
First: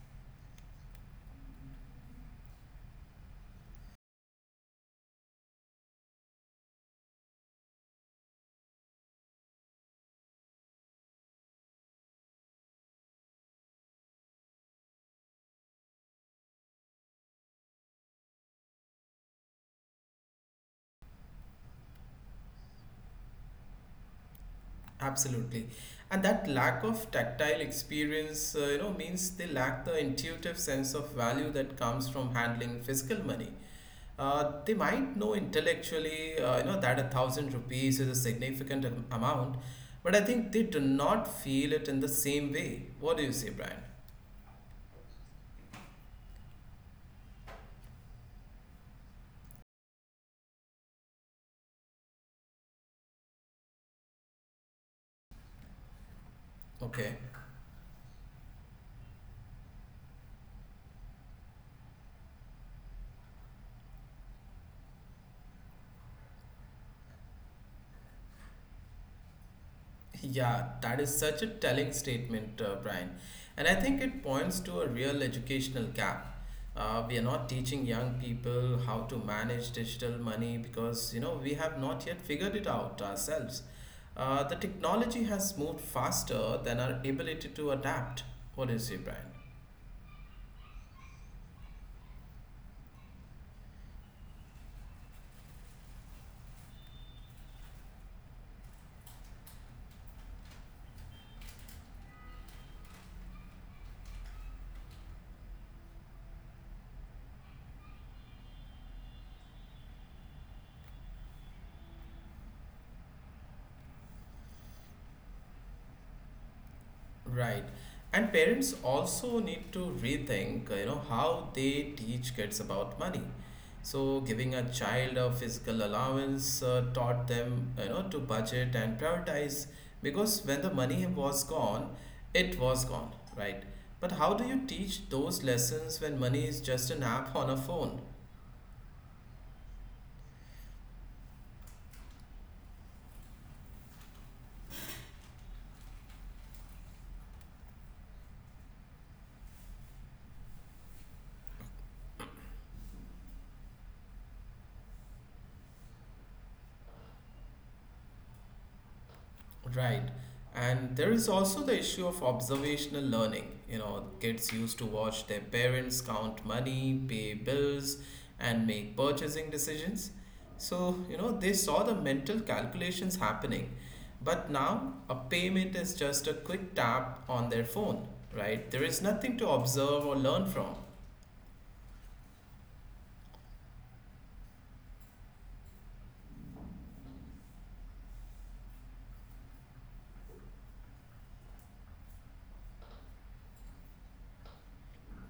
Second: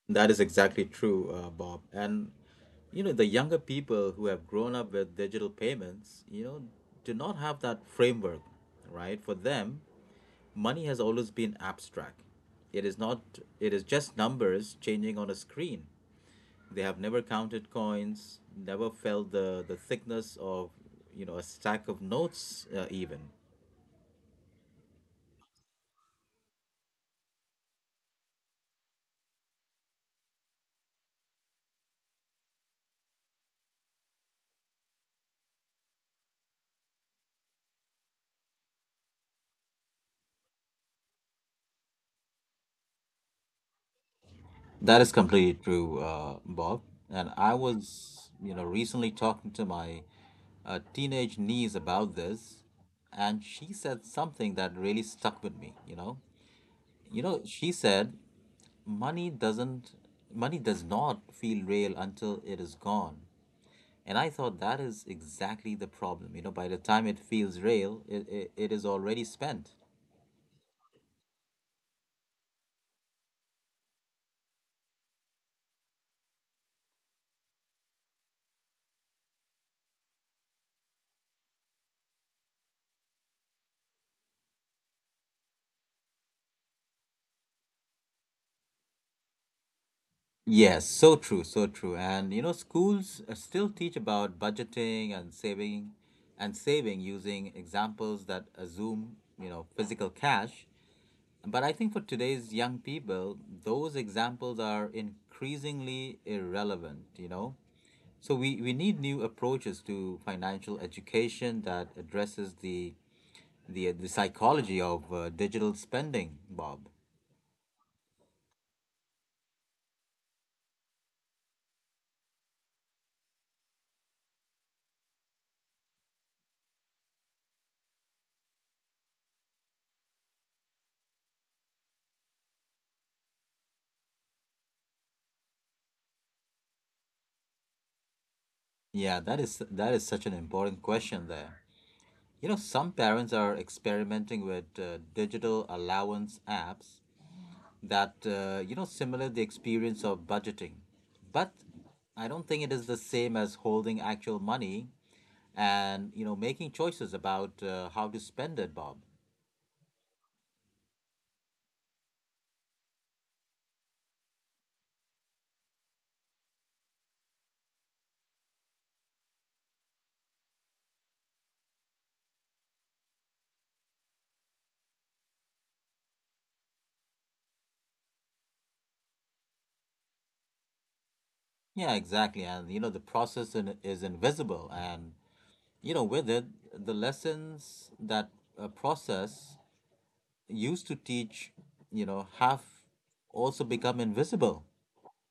That is exactly true, Bob. And you know, the younger people who have grown up with digital payments, you know, do not have that framework, right? For them, money has always been abstract. It is not It is just numbers changing on a screen. They have never counted coins, never felt the thickness of, you know, a stack of notes even.
Absolutely. And that lack of tactile experience, means they lack the intuitive sense of value that comes from handling physical money. They might know intellectually, that a thousand rupees is a significant amount, but I think they do not feel it in the same way. What do you say, Brian?
That is completely true, Bob. And I was, you know, recently talking to my teenage niece about this, and she said something that really stuck with me.
Okay.
She said, "Money doesn't, Money does not feel real until it is gone." And I thought that is exactly the problem. You know, by the time it feels real, it is already spent.
Yeah, that is such a telling statement, Brian. And I think it points to a real educational gap. We are not teaching young people how to manage digital money because, you know, we have not yet figured it out ourselves. The technology has moved faster than our ability to adapt. What do you say, Brian?
Yes, so true, so true. And you know, schools still teach about budgeting and saving using examples that assume, you know, physical cash. But I think for today's young people, those examples are increasingly irrelevant, you know. So we need new approaches to financial education that addresses the the psychology of digital spending, Bob.
Right. And parents also need to rethink, you know, how they teach kids about money. So giving a child a physical allowance taught them, you know, to budget and prioritize because when the money was gone, it was gone, right? But how do you teach those lessons when money is just an app on a phone?
Yeah, that is such an important question there. You know, some parents are experimenting with digital allowance apps that, you know, similar the experience of budgeting. But I don't think it is the same as holding actual money and, you know, making choices about how to spend it, Bob.
Right. And there is also the issue of observational learning. You know, kids used to watch their parents count money, pay bills, and make purchasing decisions. So, you know, they saw the mental calculations happening. But now a payment is just a quick tap on their phone, right? There is nothing to observe or learn from.
Yeah, exactly. And, you know, is invisible. And, you know, with it, the lessons that process used to teach, you know, have also become invisible.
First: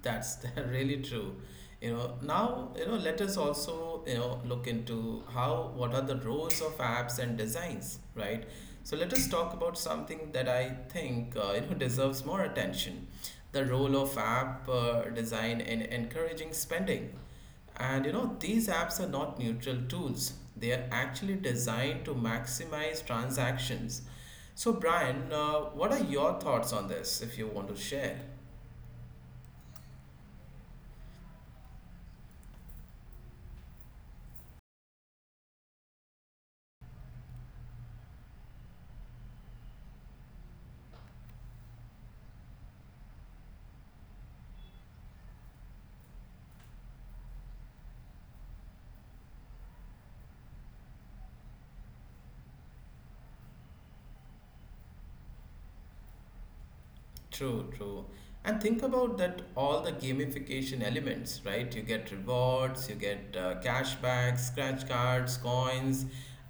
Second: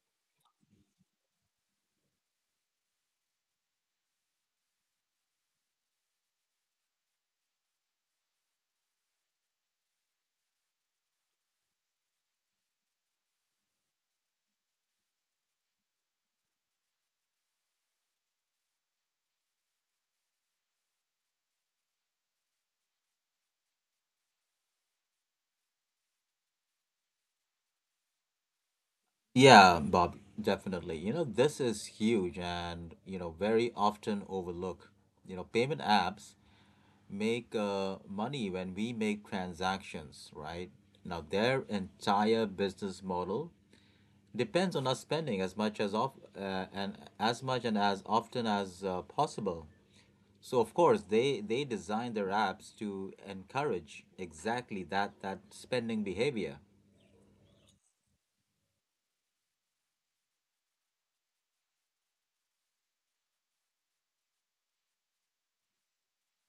That's really true. You know, now, you know, let us also, you know, look into how, what are the roles of apps and designs, right? So let us talk about something that I think, you know, deserves more attention. The role of app design in encouraging spending. And you know, these apps are not neutral tools. They are actually designed to maximize transactions. So, Brian, what are your thoughts on this if you want to share?
Yeah, Bob, definitely. You know, this is huge and, you know, very often overlooked. You know, payment apps make money when we make transactions, right? Now, their entire business model depends on us spending as much and as often as possible. So, of course, they design their apps to encourage exactly that spending behavior.
True, true. And think about that all the gamification elements, right? You get rewards, you get cashback, scratch cards, coins,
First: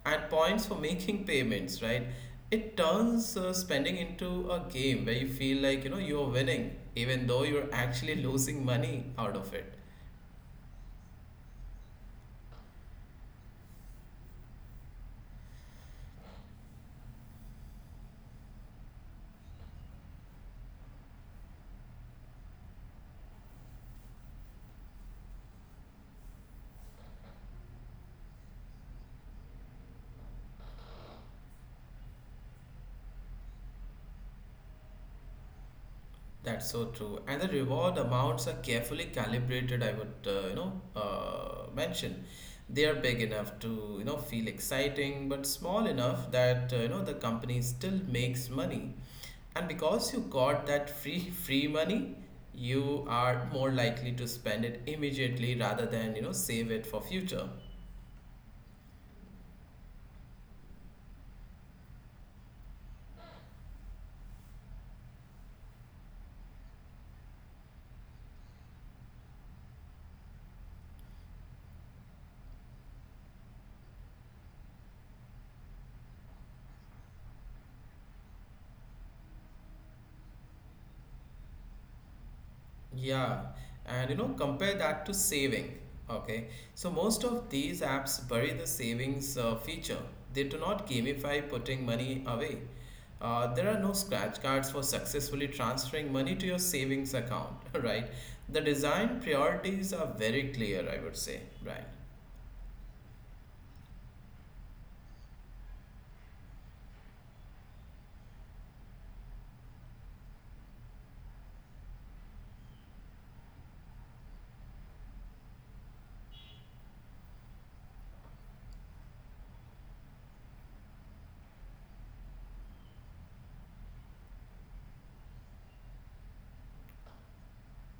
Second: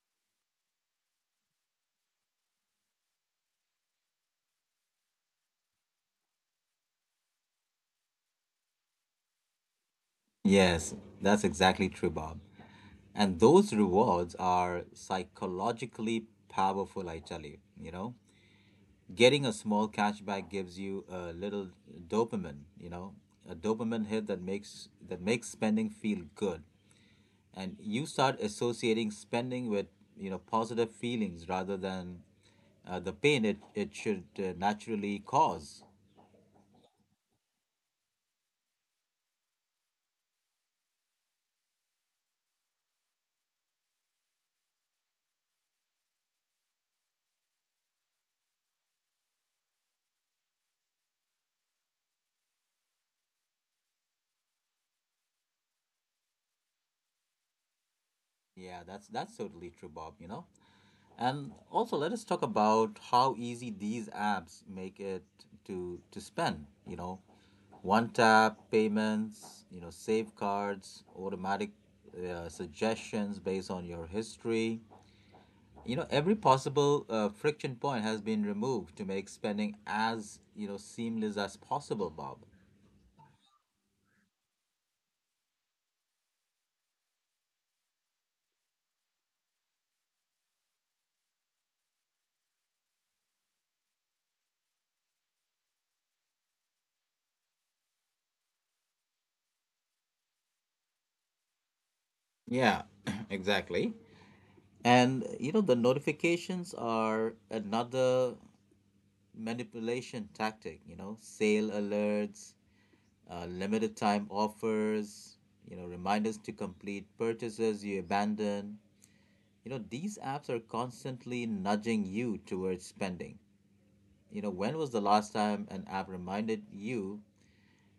and points for making payments, right? It turns spending into a game where you feel like, you know, you're winning, even though you're actually losing money out of it.
Yes, that's exactly true, Bob. And those rewards are psychologically powerful, I tell you. You know, getting a small cashback gives you a little dopamine, you know, a dopamine hit that makes spending feel good. And you start associating spending with, you know, positive feelings rather than the pain it should naturally cause.
That's so true. And the reward amounts are carefully calibrated, I would, mention. They are big enough to, you know, feel exciting, but small enough that, you know, the company still makes money. And because you got that free free money, you are more likely to spend it immediately rather than, you know, save it for future.
Yeah, that's totally true, Bob, you know. And also, let us talk about how easy these apps make it to spend. You know, one tap payments. You know, save cards, automatic suggestions based on your history. You know, every possible friction point has been removed to make spending as you know seamless as possible, Bob.
Yeah, and you know, compare that to saving. Okay, so most of these apps bury the savings feature. They do not gamify putting money away. There are no scratch cards for successfully transferring money to your savings account, right? The design priorities are very clear, I would say, Brian.
Yeah, exactly. And you know, the notifications are another manipulation tactic, you know, sale alerts, limited time offers, you know, reminders to complete purchases you abandon. You know, these apps are constantly nudging you towards spending. You know, when was the last time an app reminded you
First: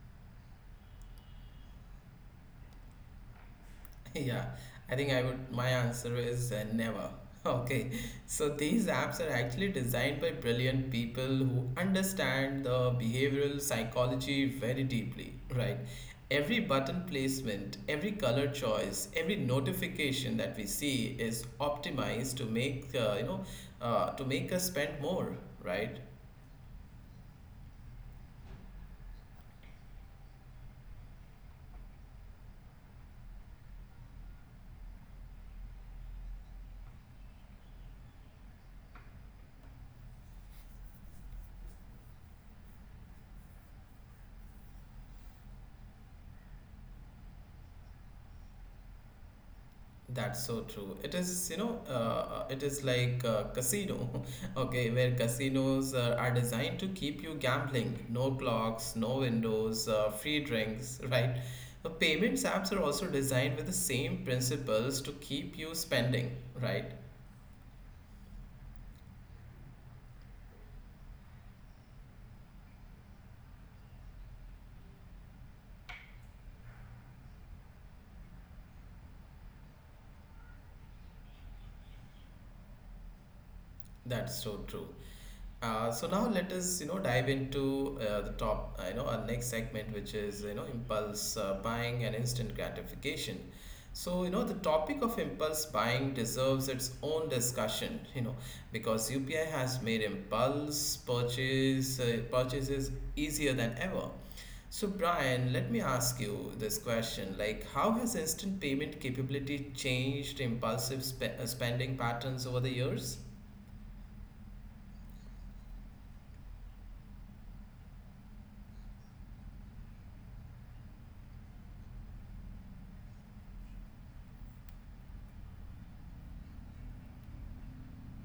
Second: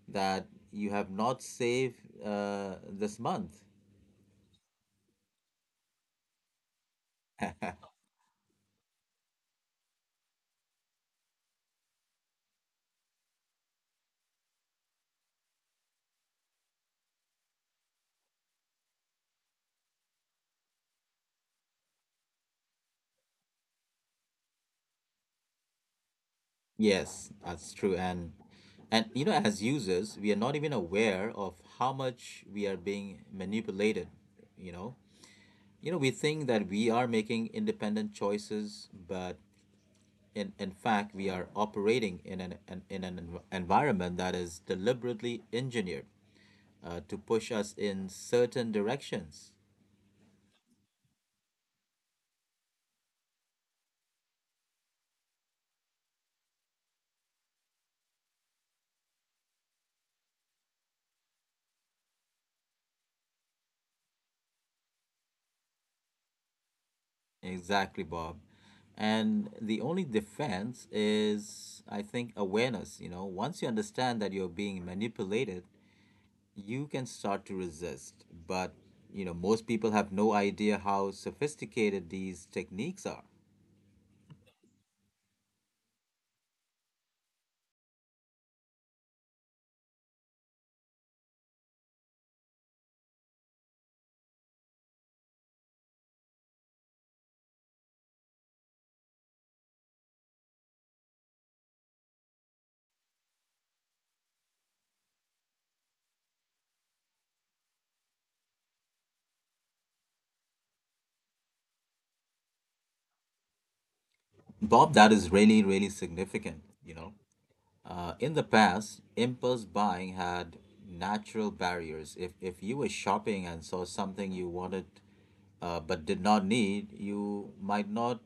that you have not saved this month?
Yeah, I think I would. My answer is never. Okay, so these apps are actually designed by brilliant people who understand the behavioral psychology very deeply, right? Every button placement, every color choice, every notification that we see is optimized to make to make us spend more, right?
Yes, that's true. And as users, we are not even aware of how much we are being manipulated, you know. We think that we are making independent choices, but in fact, we are operating in an environment that is deliberately engineered to push us in certain directions.
That's so true. It is, you know, it is like a casino, okay, where casinos are designed to keep you gambling. No clocks, no windows, free drinks, right? The payments apps are also designed with the same principles to keep you spending, right?
Exactly, Bob. And the only defense is, I think, awareness. Once you understand that you're being manipulated, you can start to resist. But, most people have no idea how sophisticated these techniques are.
That's so true. So now let us you know dive into the top you know our next segment which is you know impulse buying and instant gratification. So you know the topic of impulse buying deserves its own discussion you know because UPI has made impulse purchases easier than ever. So Brian, let me ask you this question like how has instant payment capability changed impulsive spending patterns over the years?
Bob, that is really, really significant. In the past, impulse buying had natural barriers. If you were shopping and saw something you wanted, but did not need, you might not,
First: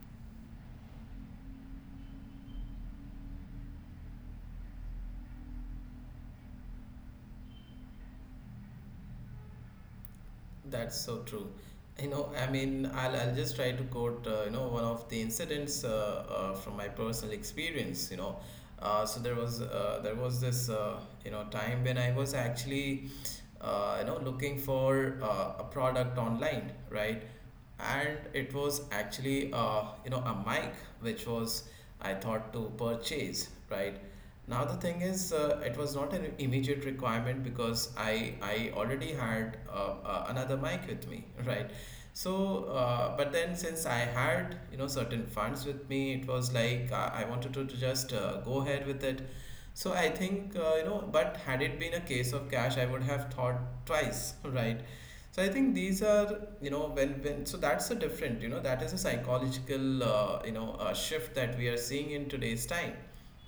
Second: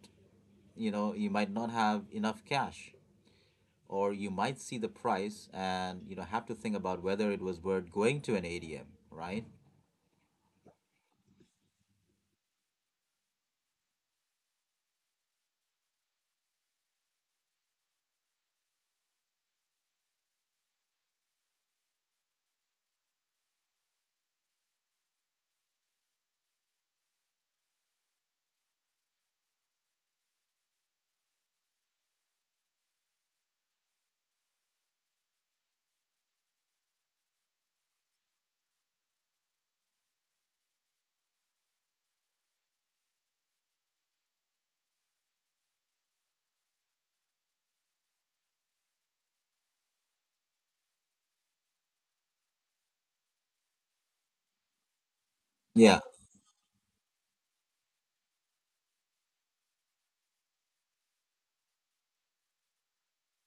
you know, you might not have enough cash, or you might see the price and have to think about whether it was worth going to an ATM, right?
That's so true. You know, I mean, I'll just try to quote, you know, one of the incidents from my personal experience, you know. There was this you know time when I was actually you know looking for a product online, right? And it was actually a mic which was I thought to purchase, right? Now the thing is it was not an immediate requirement because I already had another mic with me right. So but then since I had you know certain funds with me, it was like I wanted to just go ahead with it. So I think but had it been a case of cash, I would have thought twice right. So I think
Yeah.
these are, you know, when that's a different, you know, that is a psychological, you know, shift that we are seeing in today's time.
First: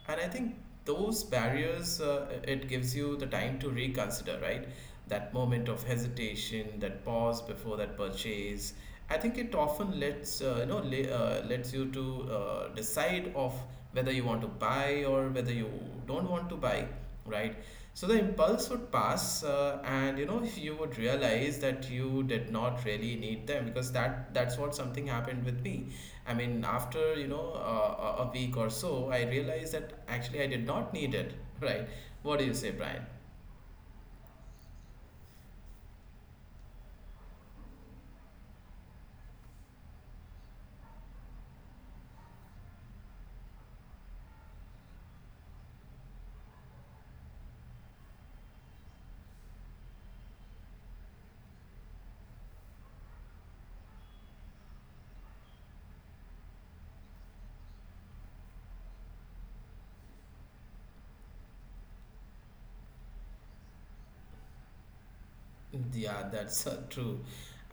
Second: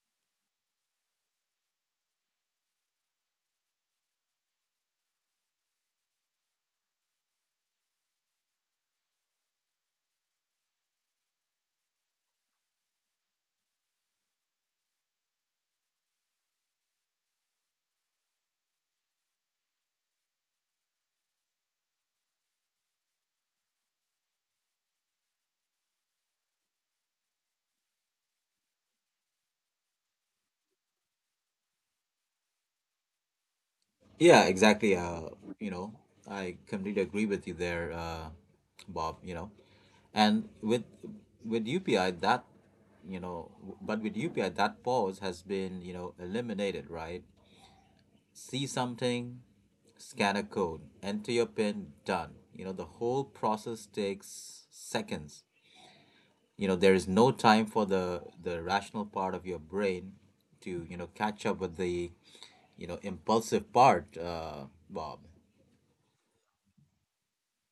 And I think those barriers, it gives you the time to reconsider, right? That moment of hesitation, that pause before that purchase. I think it often lets, lets you to decide of whether you want to buy or whether you don't want to buy, right? So the impulse would pass, and you know you would realize that you did not really need them because that's what something happened with me. I mean, after you know a week or so, I realized that actually I did not need it. Right? What do you say, Brian?
Yeah, exactly. You know, I completely agree with you there, Bob. And with UPI that pause has been, eliminated, right? See something, scan a code, enter your PIN, done. The whole process takes seconds. There is no time for the rational part of your brain to, catch up with the, impulsive part, Bob.
Yeah, that's true.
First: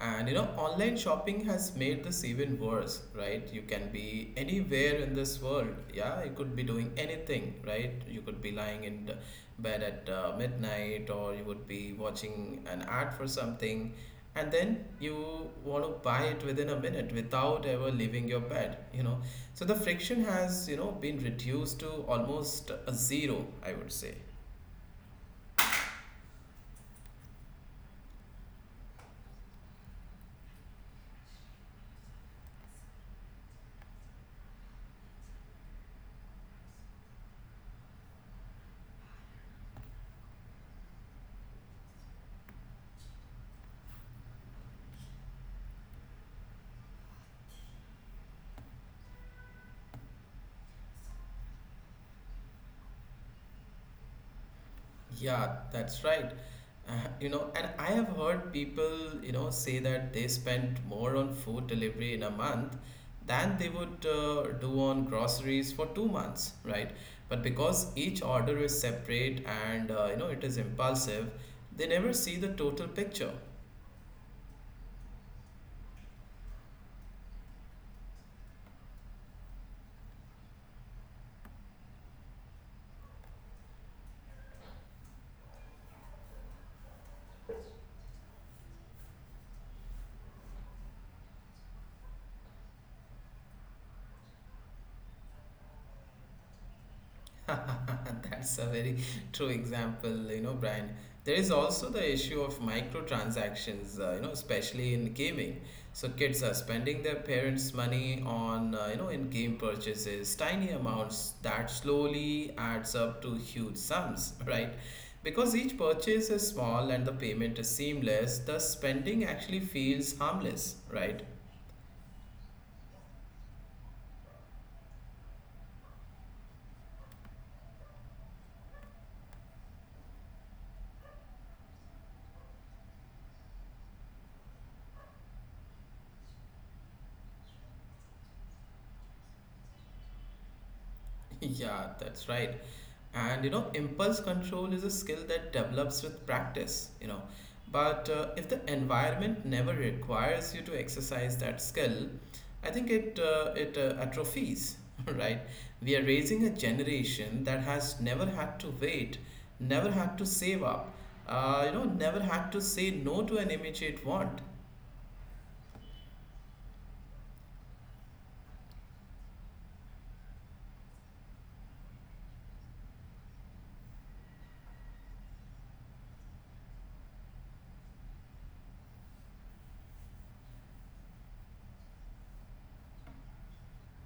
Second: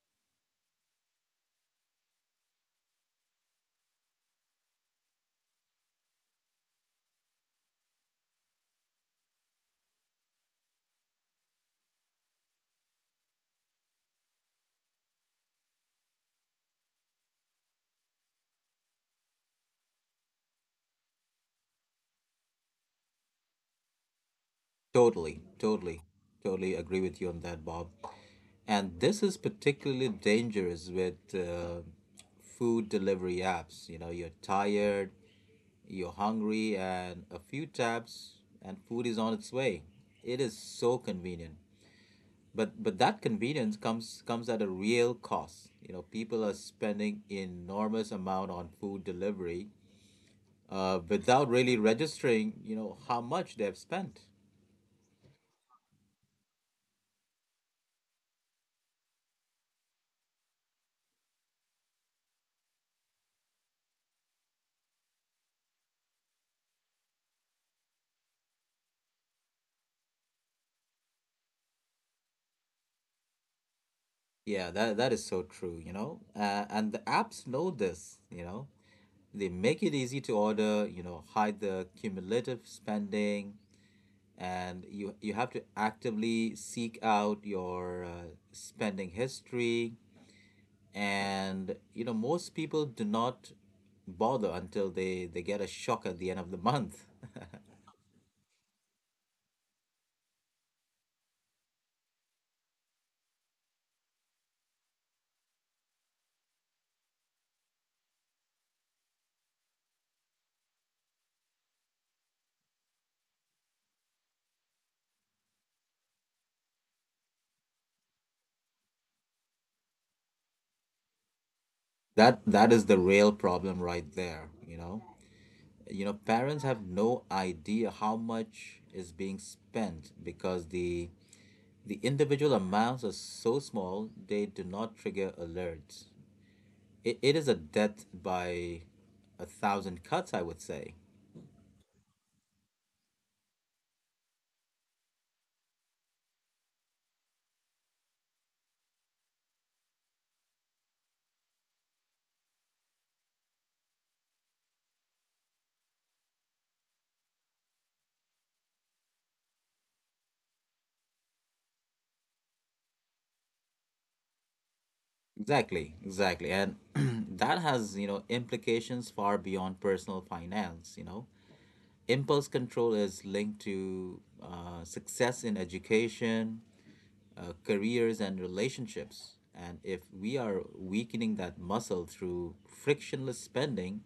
And you know, online shopping has made this even worse, right? You can be anywhere in this world. Yeah, you could be doing anything, right? You could be lying in the bed at midnight, or you would be watching an ad for something, and then you want to buy it within a minute without ever leaving your bed, you know. So the friction has, you know, been reduced to almost a zero, I would say.
Totally, totally, totally agree with you on that, Bob. And this is particularly dangerous with food delivery apps. You're tired, you're hungry, and a few taps, and food is on its way. It is so convenient. But that convenience comes at a real cost. People are spending enormous amount on food delivery without really registering, how much they've spent.
Yeah, that's right. Uh, you know, and I have heard people, you know, say that they spent more on food delivery in a month than they would do on groceries for 2 months, right? But because each order is separate and, you know, it is impulsive, they never see the total picture.
Yeah, that is so true. And the apps know this. They make it easy to order, hide the cumulative spending, and you have to actively seek out your spending history. Most people do not bother until they get a shock at the end of the month.
That's a very true example, you know, Brian. There is also the issue of microtransactions, you know, especially in gaming. So kids are spending their parents' money on, you know, in-game purchases, tiny amounts that slowly adds up to huge sums, right? Because each purchase is small and the payment is seamless, the spending actually feels harmless, right?
That is the real problem right there. Parents have no idea how much is being spent because the individual amounts are so small they do not trigger alerts. It is a death by a thousand cuts. I would say.
Yeah, that's right. And you know, impulse control is a skill that develops with practice, you know. But if the environment never requires you to exercise that skill, I think it atrophies, right? We are raising a generation that has never had to wait, never had to save up, you know, never had to say no to an immediate want.
Exactly, exactly. And that has implications far beyond personal finance. Impulse control is linked to success in education, careers and relationships. And if we are weakening that muscle through frictionless spending,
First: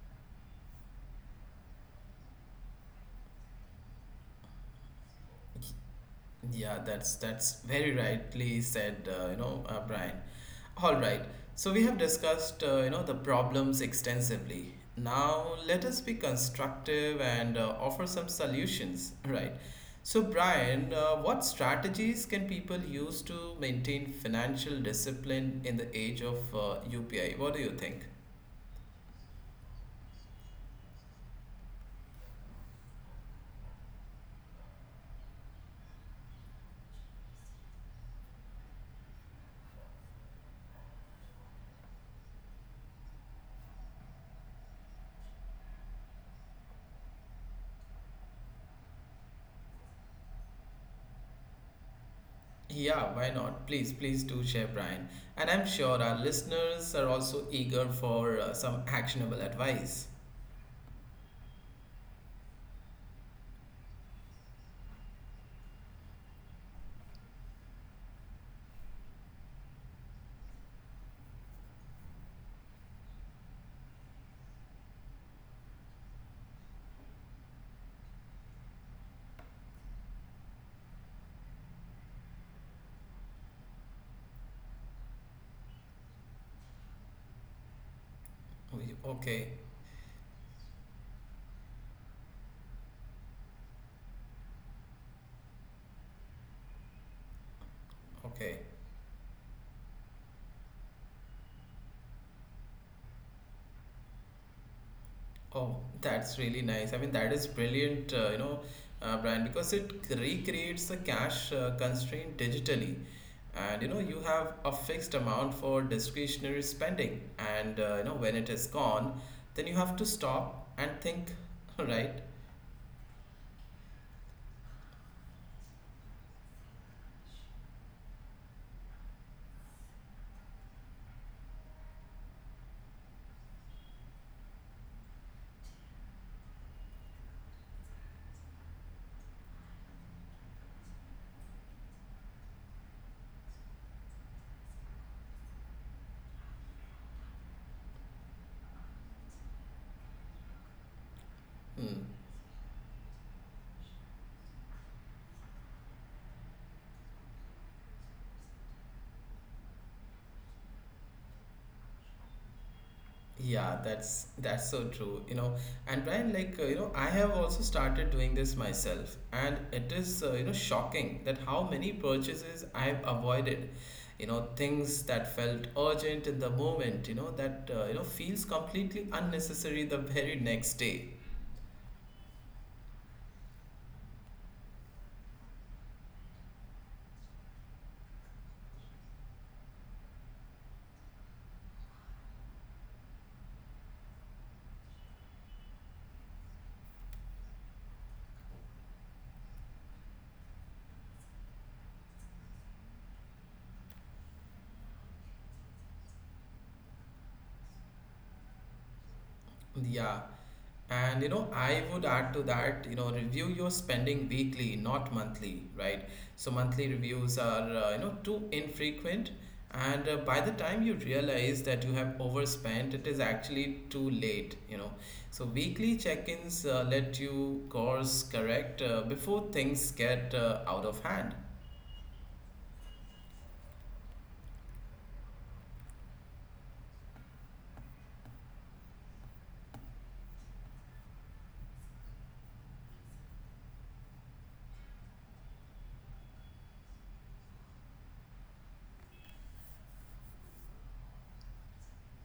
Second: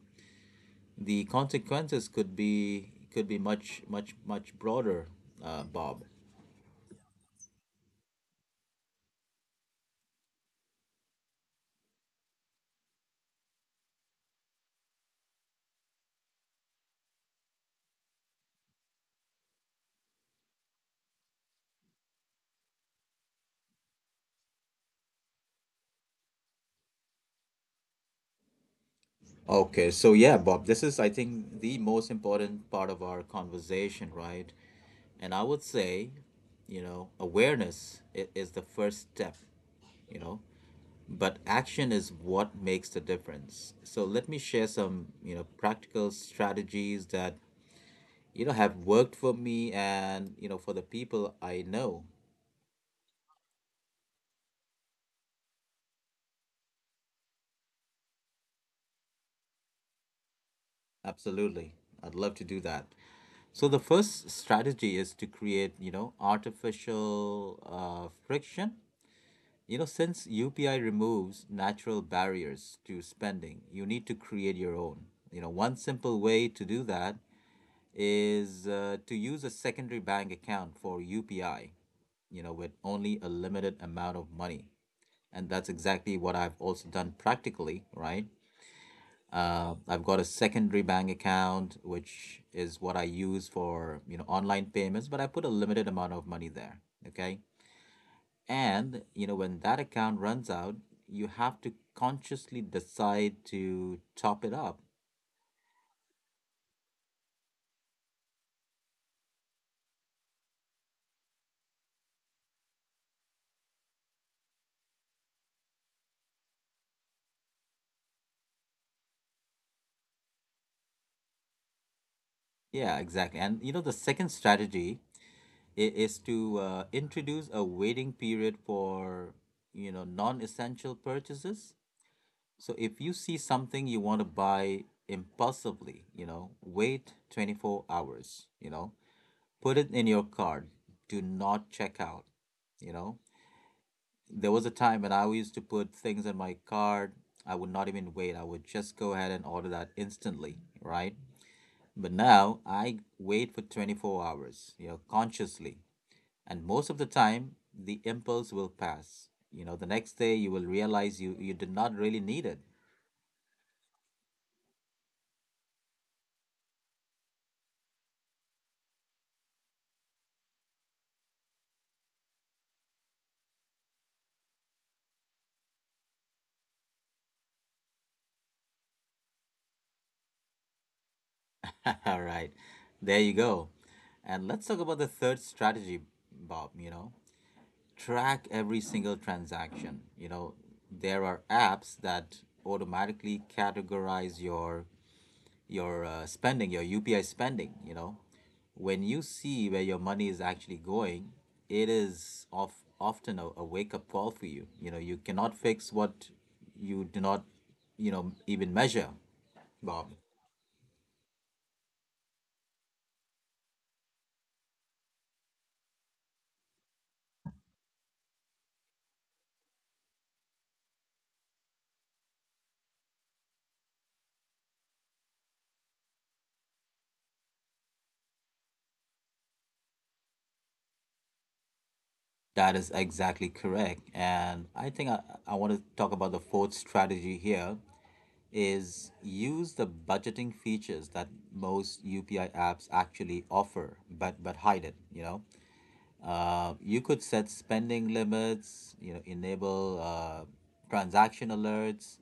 the consequences could be much, much, much broader, Bob.
Yeah, that's very rightly said, you know, Brian. All right. So we have discussed, you know, the problems extensively. Now let us be constructive and offer some solutions, right? So Brian, what strategies can people use to maintain financial discipline in the age of UPI? What do you think?
Okay, so yeah, Bob, this is I think the most important part of our conversation, right? And I would say, awareness is the first step, you know but action is what makes the difference. So let me share some, practical strategies that, have worked for me and, for the people I know.
Yeah, why not? Please, please do share, Brian. And I'm sure our listeners are also eager for some actionable advice.
Absolutely. I'd love to do that. So the first strategy is to create, artificial friction. Since UPI removes natural barriers to spending, you need to create your own. One simple way to do that is to use a secondary bank account for UPI, with only a limited amount of money. And that's exactly what I've also done practically, right?
Oh, Okay,
I've got a secondary bank account, which is what I use for, online payments, but I put a limited amount of money there, okay?
okay.
When that account runs out, you have to consciously decide to top it up.
Oh, that's really nice. I mean, that is brilliant, you know, Brian, because it recreates the cash constraint digitally. And you know, you have a fixed amount for discretionary spending, and you know, when it is gone, then you have to stop and think, right?
Yeah, exactly. The second strategy is to introduce a waiting period for non-essential purchases. So if you see something you want to buy impulsively, wait 24 hours. Put it in your cart. Do not check out. you know there was a time when I used to put things in my cart. I would not even wait. I would just go ahead and order that instantly, right?
Hmm.
But now I wait for 24 hours, consciously. And most of the time, the impulse will pass. The next day you will realize you did not really need it.
Yeah, that's so true. You know, and Brian, like you know, I have also started doing this myself, and it is you know shocking that how many purchases I've avoided. You know, things that felt urgent in the moment. You know that you know feels completely unnecessary the very next day.
All right, there you go. And let's talk about the third strategy, Bob. Track every single transaction. There are apps that automatically categorize your spending, your UPI spending, when you see where your money is actually going, it is of often a wake up call for you. You cannot fix what you do not, even measure, Bob.
Yeah. And you know, I would add to that, you know, review your spending weekly, not monthly, right? So monthly reviews are, you know, too infrequent. And by the time you realize that you have overspent, it is actually too late, you know. So weekly check-ins let you course correct before things get out of hand.
That is exactly correct. And I think I want to talk about the fourth strategy here is use the budgeting features that most UPI apps actually offer, but hide it, you know. You could set spending limits, enable transaction alerts,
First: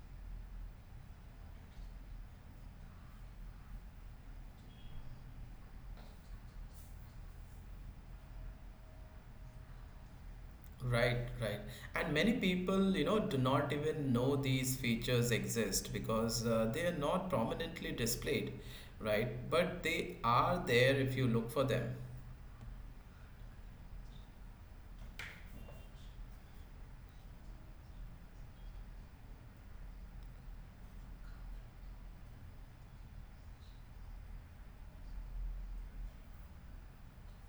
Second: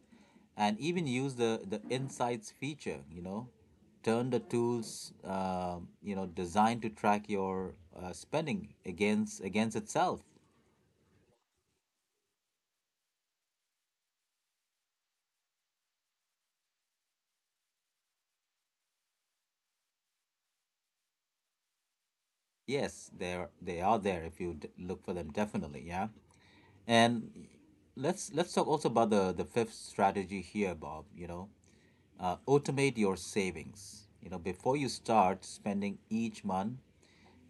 and even use the insights feature, turn the tools, designed to track your spending against itself.
Right, right. And many people, you know, do not even know these features exist because they are not prominently displayed, right? But they are there if you look for them.
Yes, they are there if you look for them definitely, yeah. And let's talk also about the fifth strategy here, Bob. Automate your savings. Before you start spending each month,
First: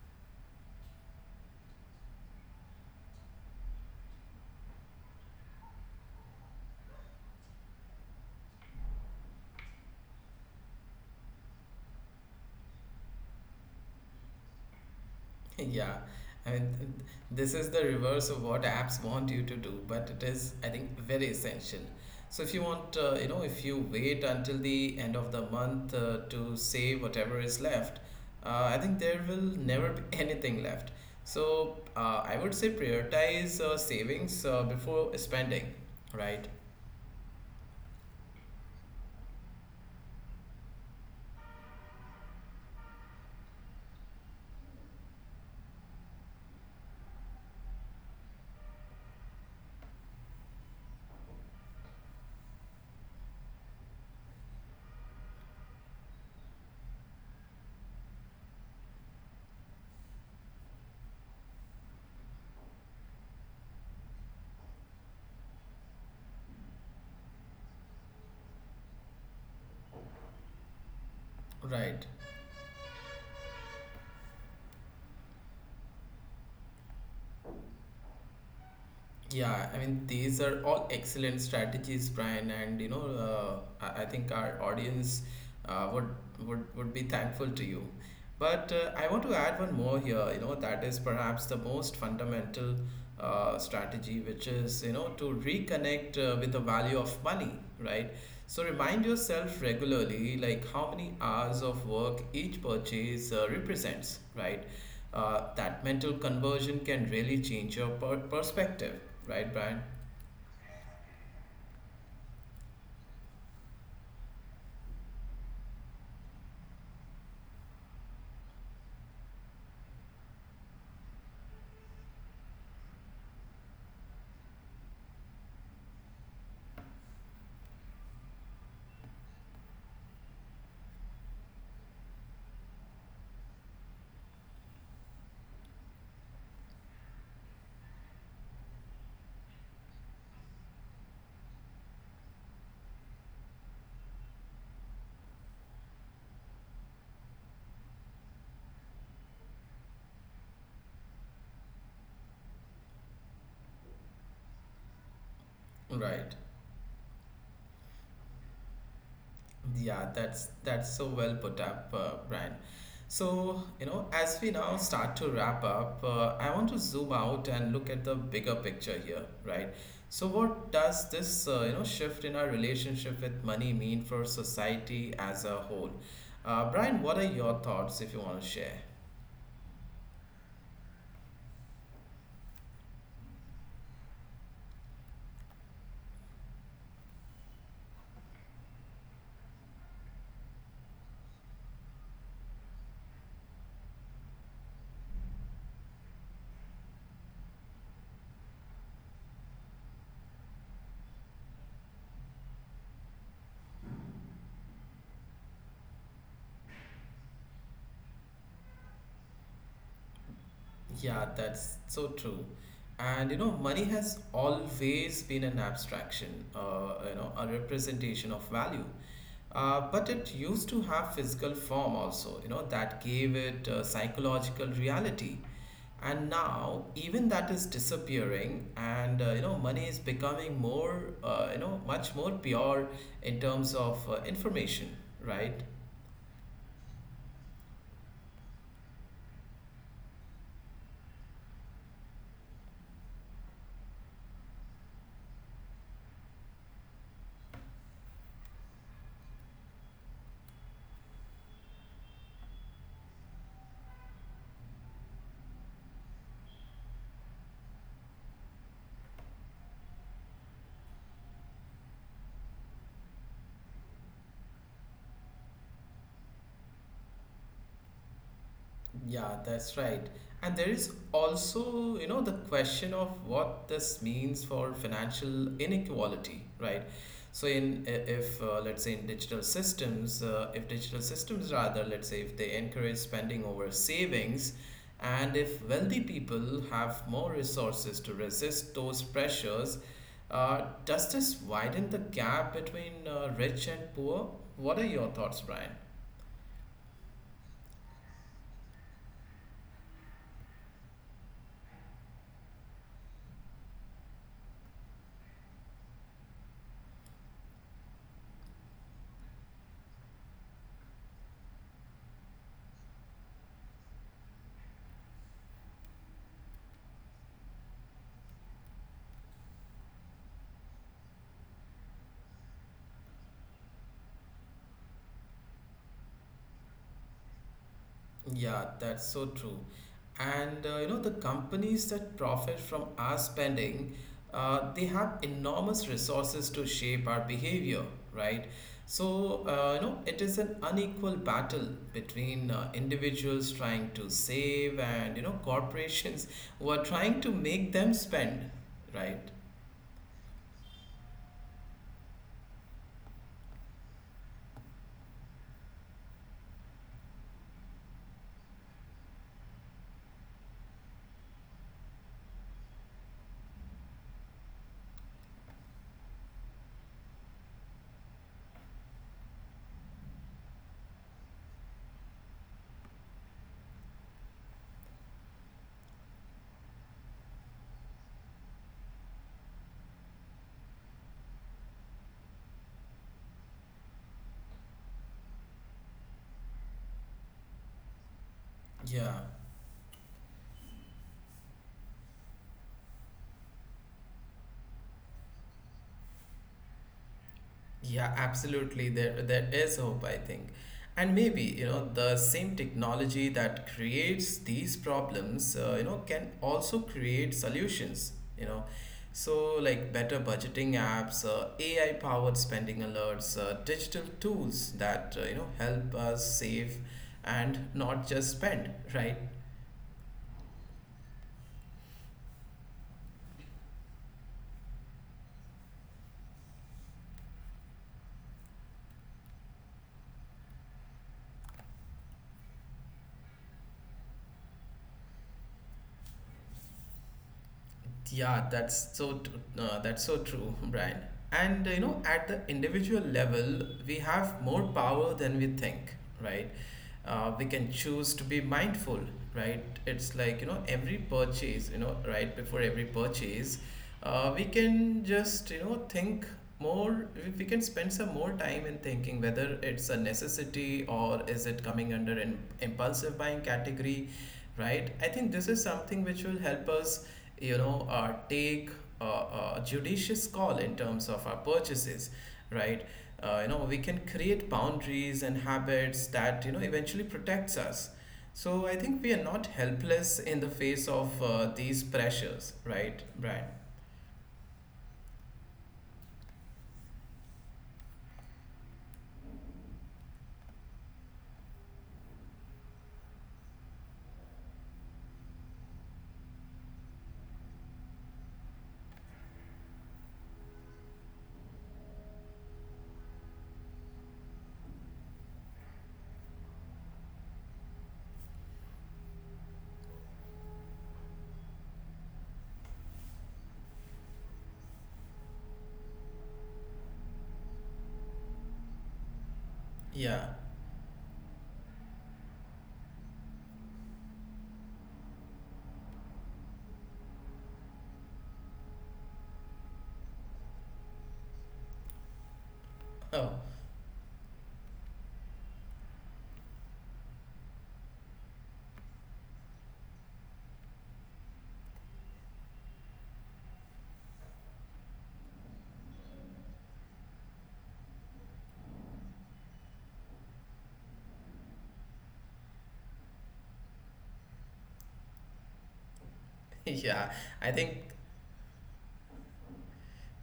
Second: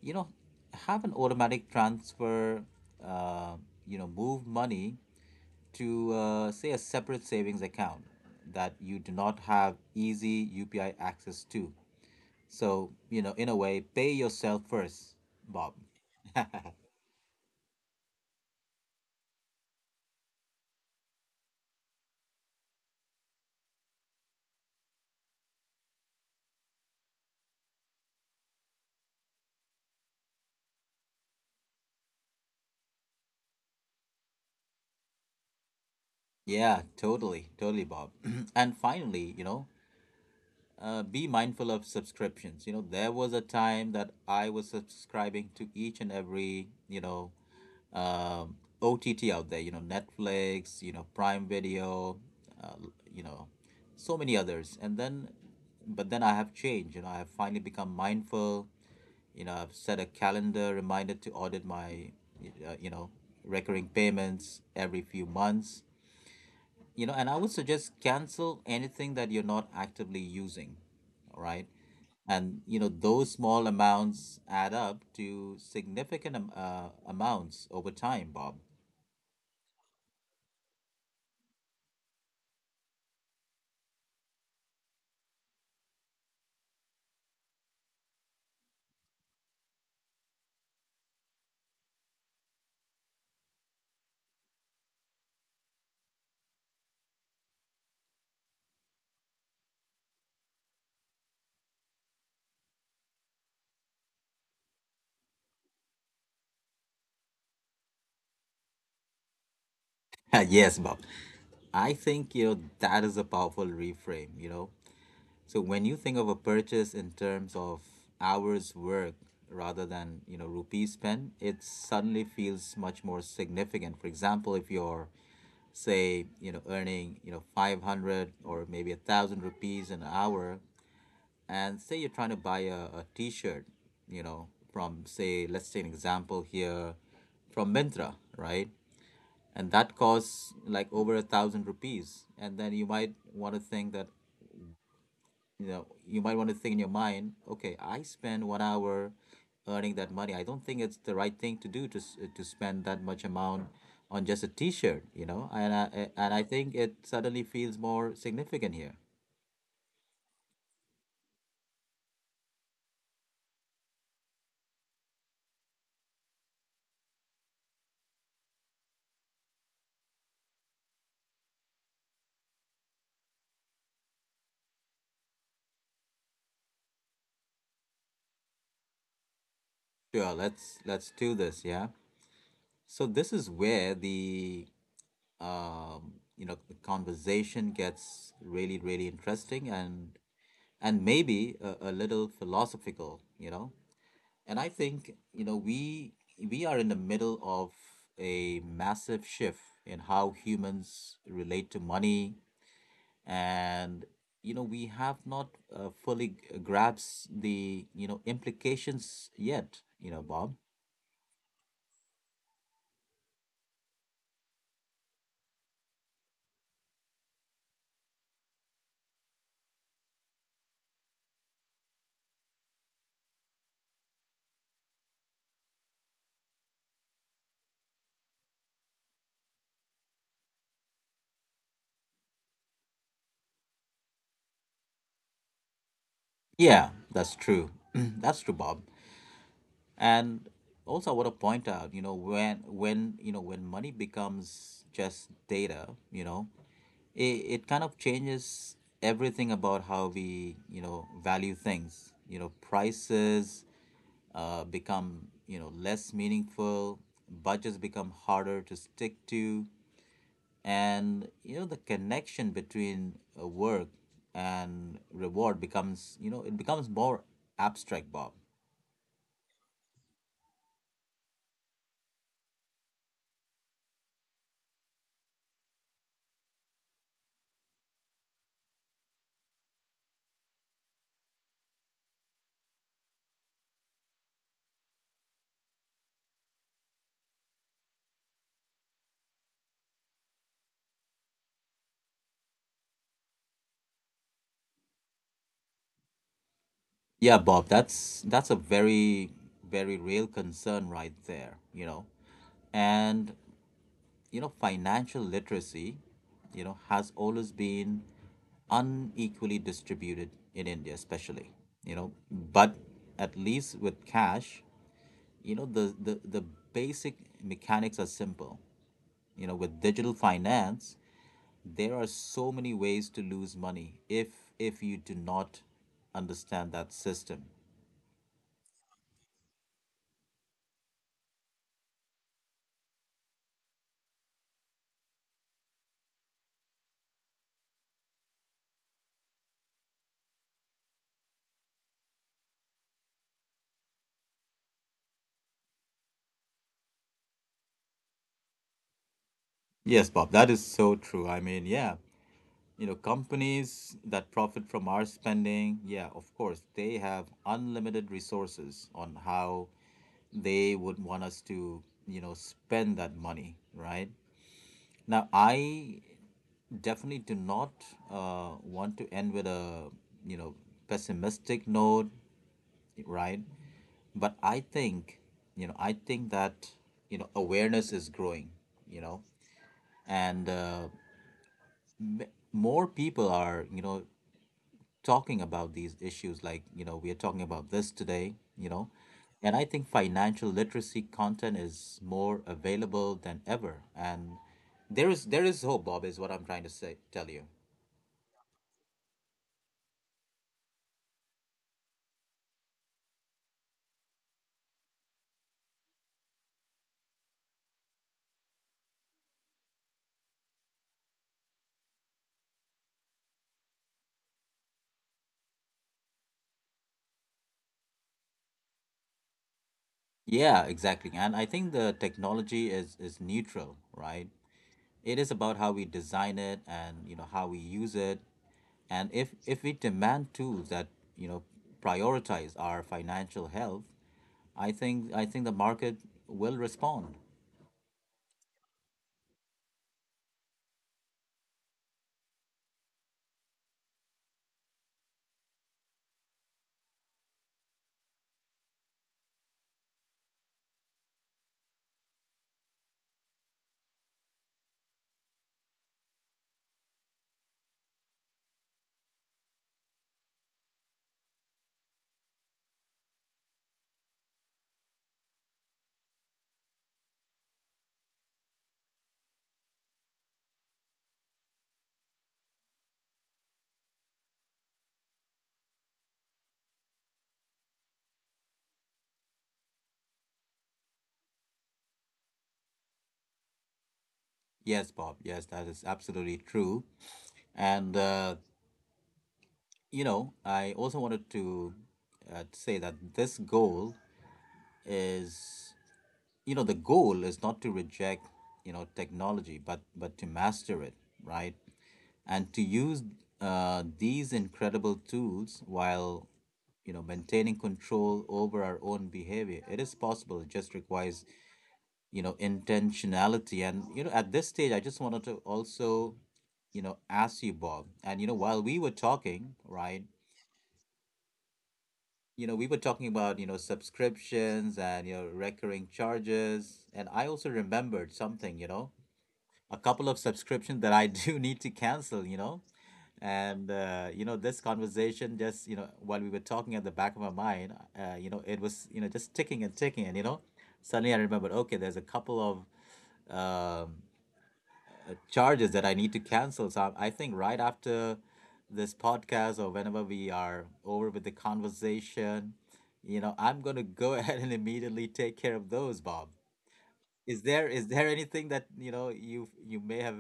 you know have an automatic transfer, uh, move money to say a separate savings account that you do not have easy UPI access to. So, in a way, pay yourself first, Bob.
Yeah, I mean, this is the reverse of what apps want you to do, but it is, I think, very essential. So if you want, you know, if you wait until the end of the month to save whatever is left, I think there will never be anything left. So I would say prioritize savings before spending, right?
Yeah, totally, totally, Bob. And finally, be mindful of subscriptions. There was a time that I was subscribing to each and every, um, OTT out there, Netflix, Prime Video, uh, you know, so many others. But then I have changed. I have finally become mindful. I've set a calendar reminder to audit my, uh, you know, recurring payments every few months. And I would suggest, cancel anything that you're not actively using. All right.
Right.
And those small amounts add up to significant amounts over time, Bob.
Yeah, I mean, these are all excellent strategies, Brian, and you know, I think our audience would would be thankful to you. But I want to add one more here. You know, that is perhaps the most fundamental strategy, which is you know to reconnect with the value of money, right? So remind yourself regularly, like how many hours of work each purchase represents, right? That mental conversion can really change your perspective, right, Brian?
Yes, Bob. I think that is a powerful reframe. So when you think of a purchase in terms of hours work rather than, rupees spent, it suddenly feels much more significant. For example, if you're, say, earning, 500 or maybe 1,000 rupees an hour, and say you're trying to buy a t-shirt, you know, from say, let's say an example here from Mintra, right? And that costs like over 1,000 rupees. And then you might want to think that, you know you might want to think in your mind, okay, I spend 1 hour earning that money. I don't think it's the right thing to do to spend that much amount on just a t-shirt you know and I, I- and
Right.
i think it suddenly feels more significant here.
Yeah, that's so well put up, Brian. So you know, as we now start to wrap up, I want to zoom out and look at the bigger picture here, right? So what does this you know shift in our relationship with money mean for society as a whole, Brian? What are your thoughts if you want to share?
Sure, let's do this, yeah. So this is where the you know the conversation gets really, really interesting, and maybe a little philosophical. And I think, we are in the middle of a massive shift in how humans relate to money, and we have not fully grasped the implications yet, Bob.
Yeah, that's so true. And you know, money has always been an abstraction, you know, a representation of value. But it used to have physical form also, you know, that gave it psychological reality. And now, even that is disappearing, and you know, money is becoming more, you know, much more pure in terms of information, right?
Yeah, that's true. That's true, Bob. And also, I want to point out, when you know when money becomes just data, it kind of changes everything about how we value things. Prices become, less meaningful. Budgets become harder to stick to, and the connection between work and reward becomes you know it becomes more abstract, Bob.
Yeah, that's right. And there is also, you know, the question of what this means for financial inequality, right? So if let's say in digital systems, if digital systems rather, let's say if they encourage spending over savings, and if wealthy people have more resources to resist those pressures, does this widen the gap between rich and poor? What are your thoughts, Brian?
Yeah, Bob, that's a very, very real concern right there. and financial literacy, has always been unequally distributed in India, especially, but at least with cash, the basic mechanics are simple. With digital finance, there are so many ways to lose money if you do not understand that system.
Yeah, that's so true. And you know, the companies that profit from our spending, they have enormous resources to shape our behavior, right? So, you know, it is an unequal battle between individuals trying to save and, you know, corporations who are trying to make them spend, right?
Yes, Bob, that is so true. I mean, yeah. Companies that profit from our spending, yeah, of course they have unlimited resources on how they would want us to, spend that money, right? Now I definitely do not want to end with a you know pessimistic note, right? But I think, I think that awareness is growing, you know and more people are, talking about these issues, like we are talking about this today,
Yeah.
and I think financial literacy content is more available than ever. And there is hope, Bob, is what I'm trying to say tell you.
Yeah, absolutely. There is hope, I think. And maybe, you know, the same technology that creates these problems, you know, can also create solutions, you know. So, like better budgeting apps, AI powered spending alerts, digital tools that, you know, help us save and not just spend, right?
Yeah, exactly. And I think the technology is neutral, right? It is about how we design it and, how we use it. And if we demand tools that, you know prioritize our financial health, I think the market will respond.
Yeah, that's so true, Brian. And you know, at the individual level, we have more power than we think, right? We can choose to be mindful, right? It's like you know, every purchase, you know, right before every purchase, we can just you know think more. We can spend some more time in thinking whether it's a necessity or is it coming under an impulsive buying category, right? I think this is something which will help us, you know, take a judicious call in terms of our purchases, right? You know, we can create boundaries and habits that you know eventually protects us. So I think we are not helpless in the face of these pressures, right, Brian?
Yes, Bob. Yes, that is absolutely true. And, you know, I also wanted to say that this goal is, you know, the goal is not to reject, you know, technology, but to master it, right? And to use these incredible tools while, you know, maintaining control over our own behavior. It is possible. It just requires, intentionality. And at this stage I just wanted to also, ask you, Bob, and, while we were talking, right,
Yeah.
we were talking about, subscriptions and, recurring charges, and I also remembered something, a couple of subscriptions that I do need to cancel,
Oh,
and you know, this conversation, just, while we were talking at the back of my mind, you know, it was, just ticking and ticking, and, suddenly I remembered, okay, there's a couple of charges that I need to cancel. So I think right after this podcast, or whenever we are over with the conversation, you know, I'm gonna go ahead and immediately take care of those, Bob.
yeah.
Is
I
there
think.
is there anything that, you know, you may have,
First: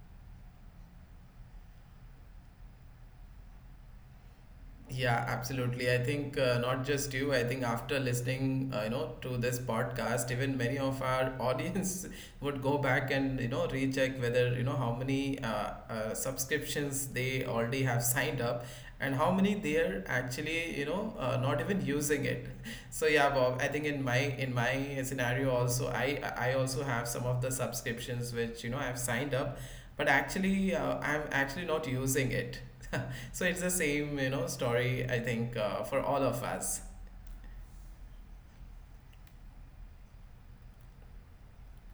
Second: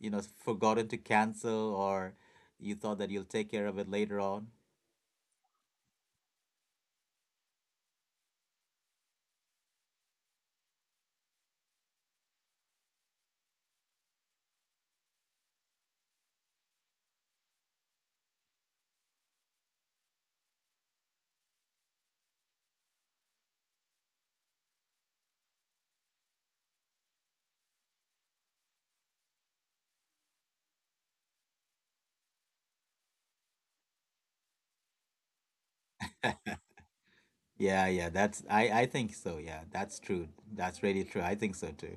you know, forgotten to cancel, or you thought that you'll take care of it later on?
Yeah, absolutely. I think not just you, I think after listening, you know, to this podcast, even many of our audience would go back and, you know, recheck whether, you know, how many subscriptions they already have signed up and how many they are actually, you know, not even using it. So yeah, Bob, I think in my scenario also, I also have some of the subscriptions which, you know, I've signed up, but actually I'm actually not using it. So it's the same, you know, story, I think, for all of us.
Yeah, yeah, that's, I think so. Yeah, that's true. That's really true. I think so too.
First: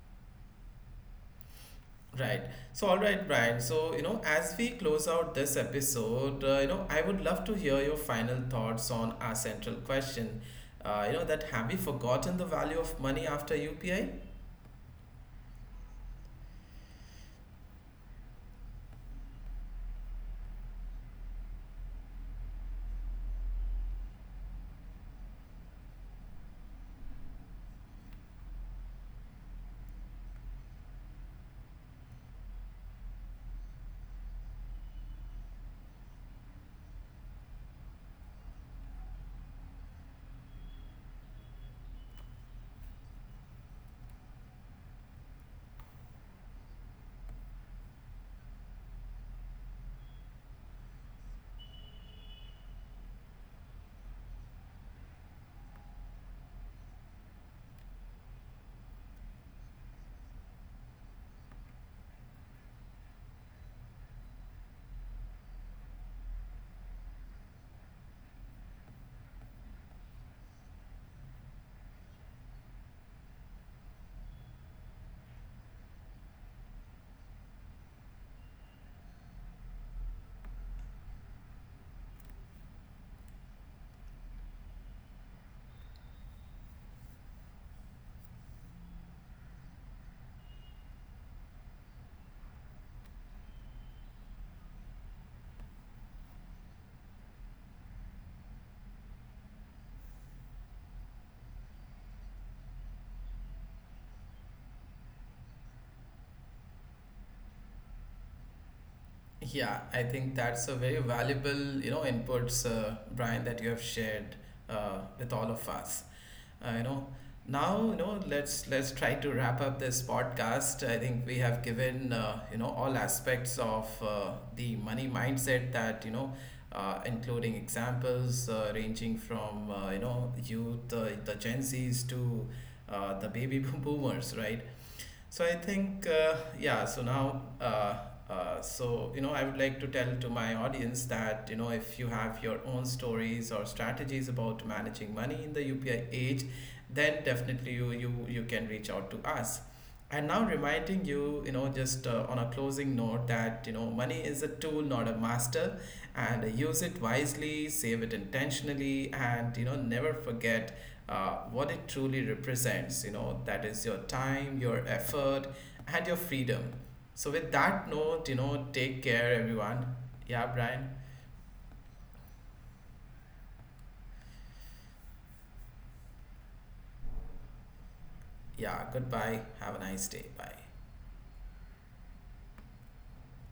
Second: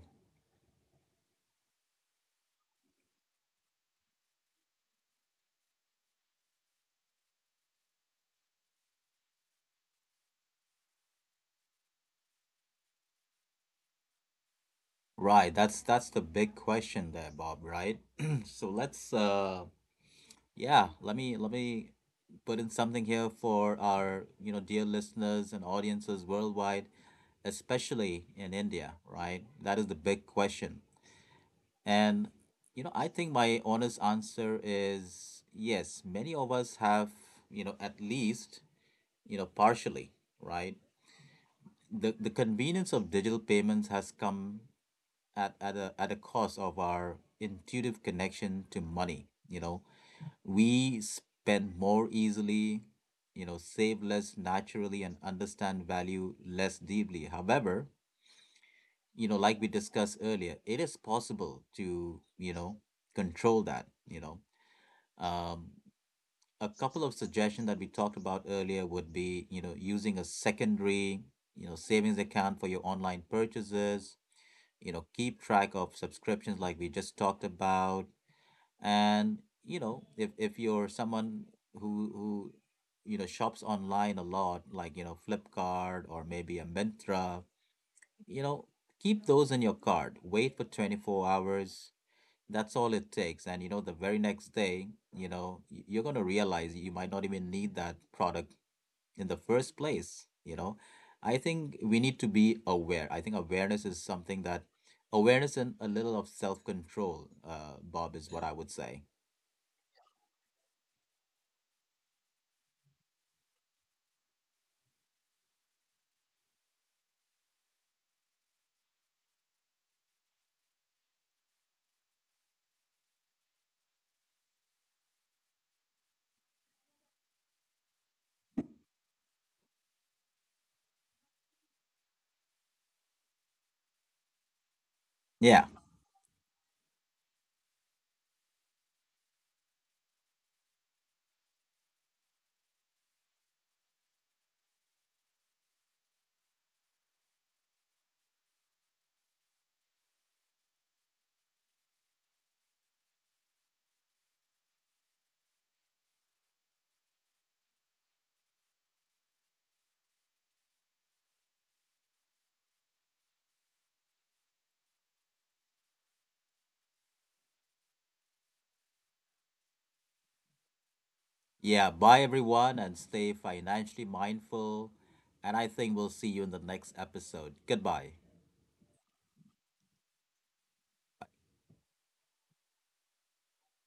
Right. So, all right, Brian. So, you know, as we close out this episode, you know, I would love to hear your final thoughts on our central question. You know, that have we forgotten the value of money after UPI?
Right, that's the big question there, Bob, right? So let's Yeah, let me put in something here for our, you know, dear listeners and audiences worldwide, especially in India, right? That is the big question. And, you know, I think my honest answer is yes, many of us have, you know, at least, you know, partially, right? The convenience of digital payments has come at a cost of our intuitive connection to money. You know, we spend more easily, you know, save less naturally, and understand value less deeply. However, you know, like we discussed earlier, it is possible to, you know, control that, you know. Um, a couple of suggestions that we talked about earlier would be, you know, using a secondary, you know, savings account for your online purchases, you know, keep track of subscriptions like we just talked about, and, you know, if you're someone who you know shops online a lot, like, you know, Flipkart, or maybe a Myntra, you know, keep those in your cart, wait for 24 hours. That's all it takes. And, you know, the very next day, you're going to realize you might not even need that product in the first place, you know. I think we need to be aware. I think awareness is something that, awareness and a little of self-control, Bob, is what I would say.
Yeah, I think that's a very valuable, you know, inputs, Brian, that you have shared with all of us. You know, now, you know, let's try to wrap up this podcast. I think we have given, you know, all aspects of the money mindset that, you know, including examples ranging from, you know, youth, the Gen Zs to the baby boomers, right? So I
Yeah.
think, yeah, so now, so, you know, I would like to tell to my audience that, you know, if you have your own stories or strategies about managing money in the UPI age, then definitely you can reach out to us. And now reminding you, you know, just on a closing note that, you know, money is a tool, not a master, and use it wisely, save it intentionally, and, you know, never forget what it truly represents, you know, that is your time, your effort, and your freedom. So with that note, you know, take care everyone. Yeah, Brian.
Yeah, bye everyone, and stay financially mindful. And I think we'll see you in the next episode. Goodbye.
Yeah, goodbye, have a nice day, bye.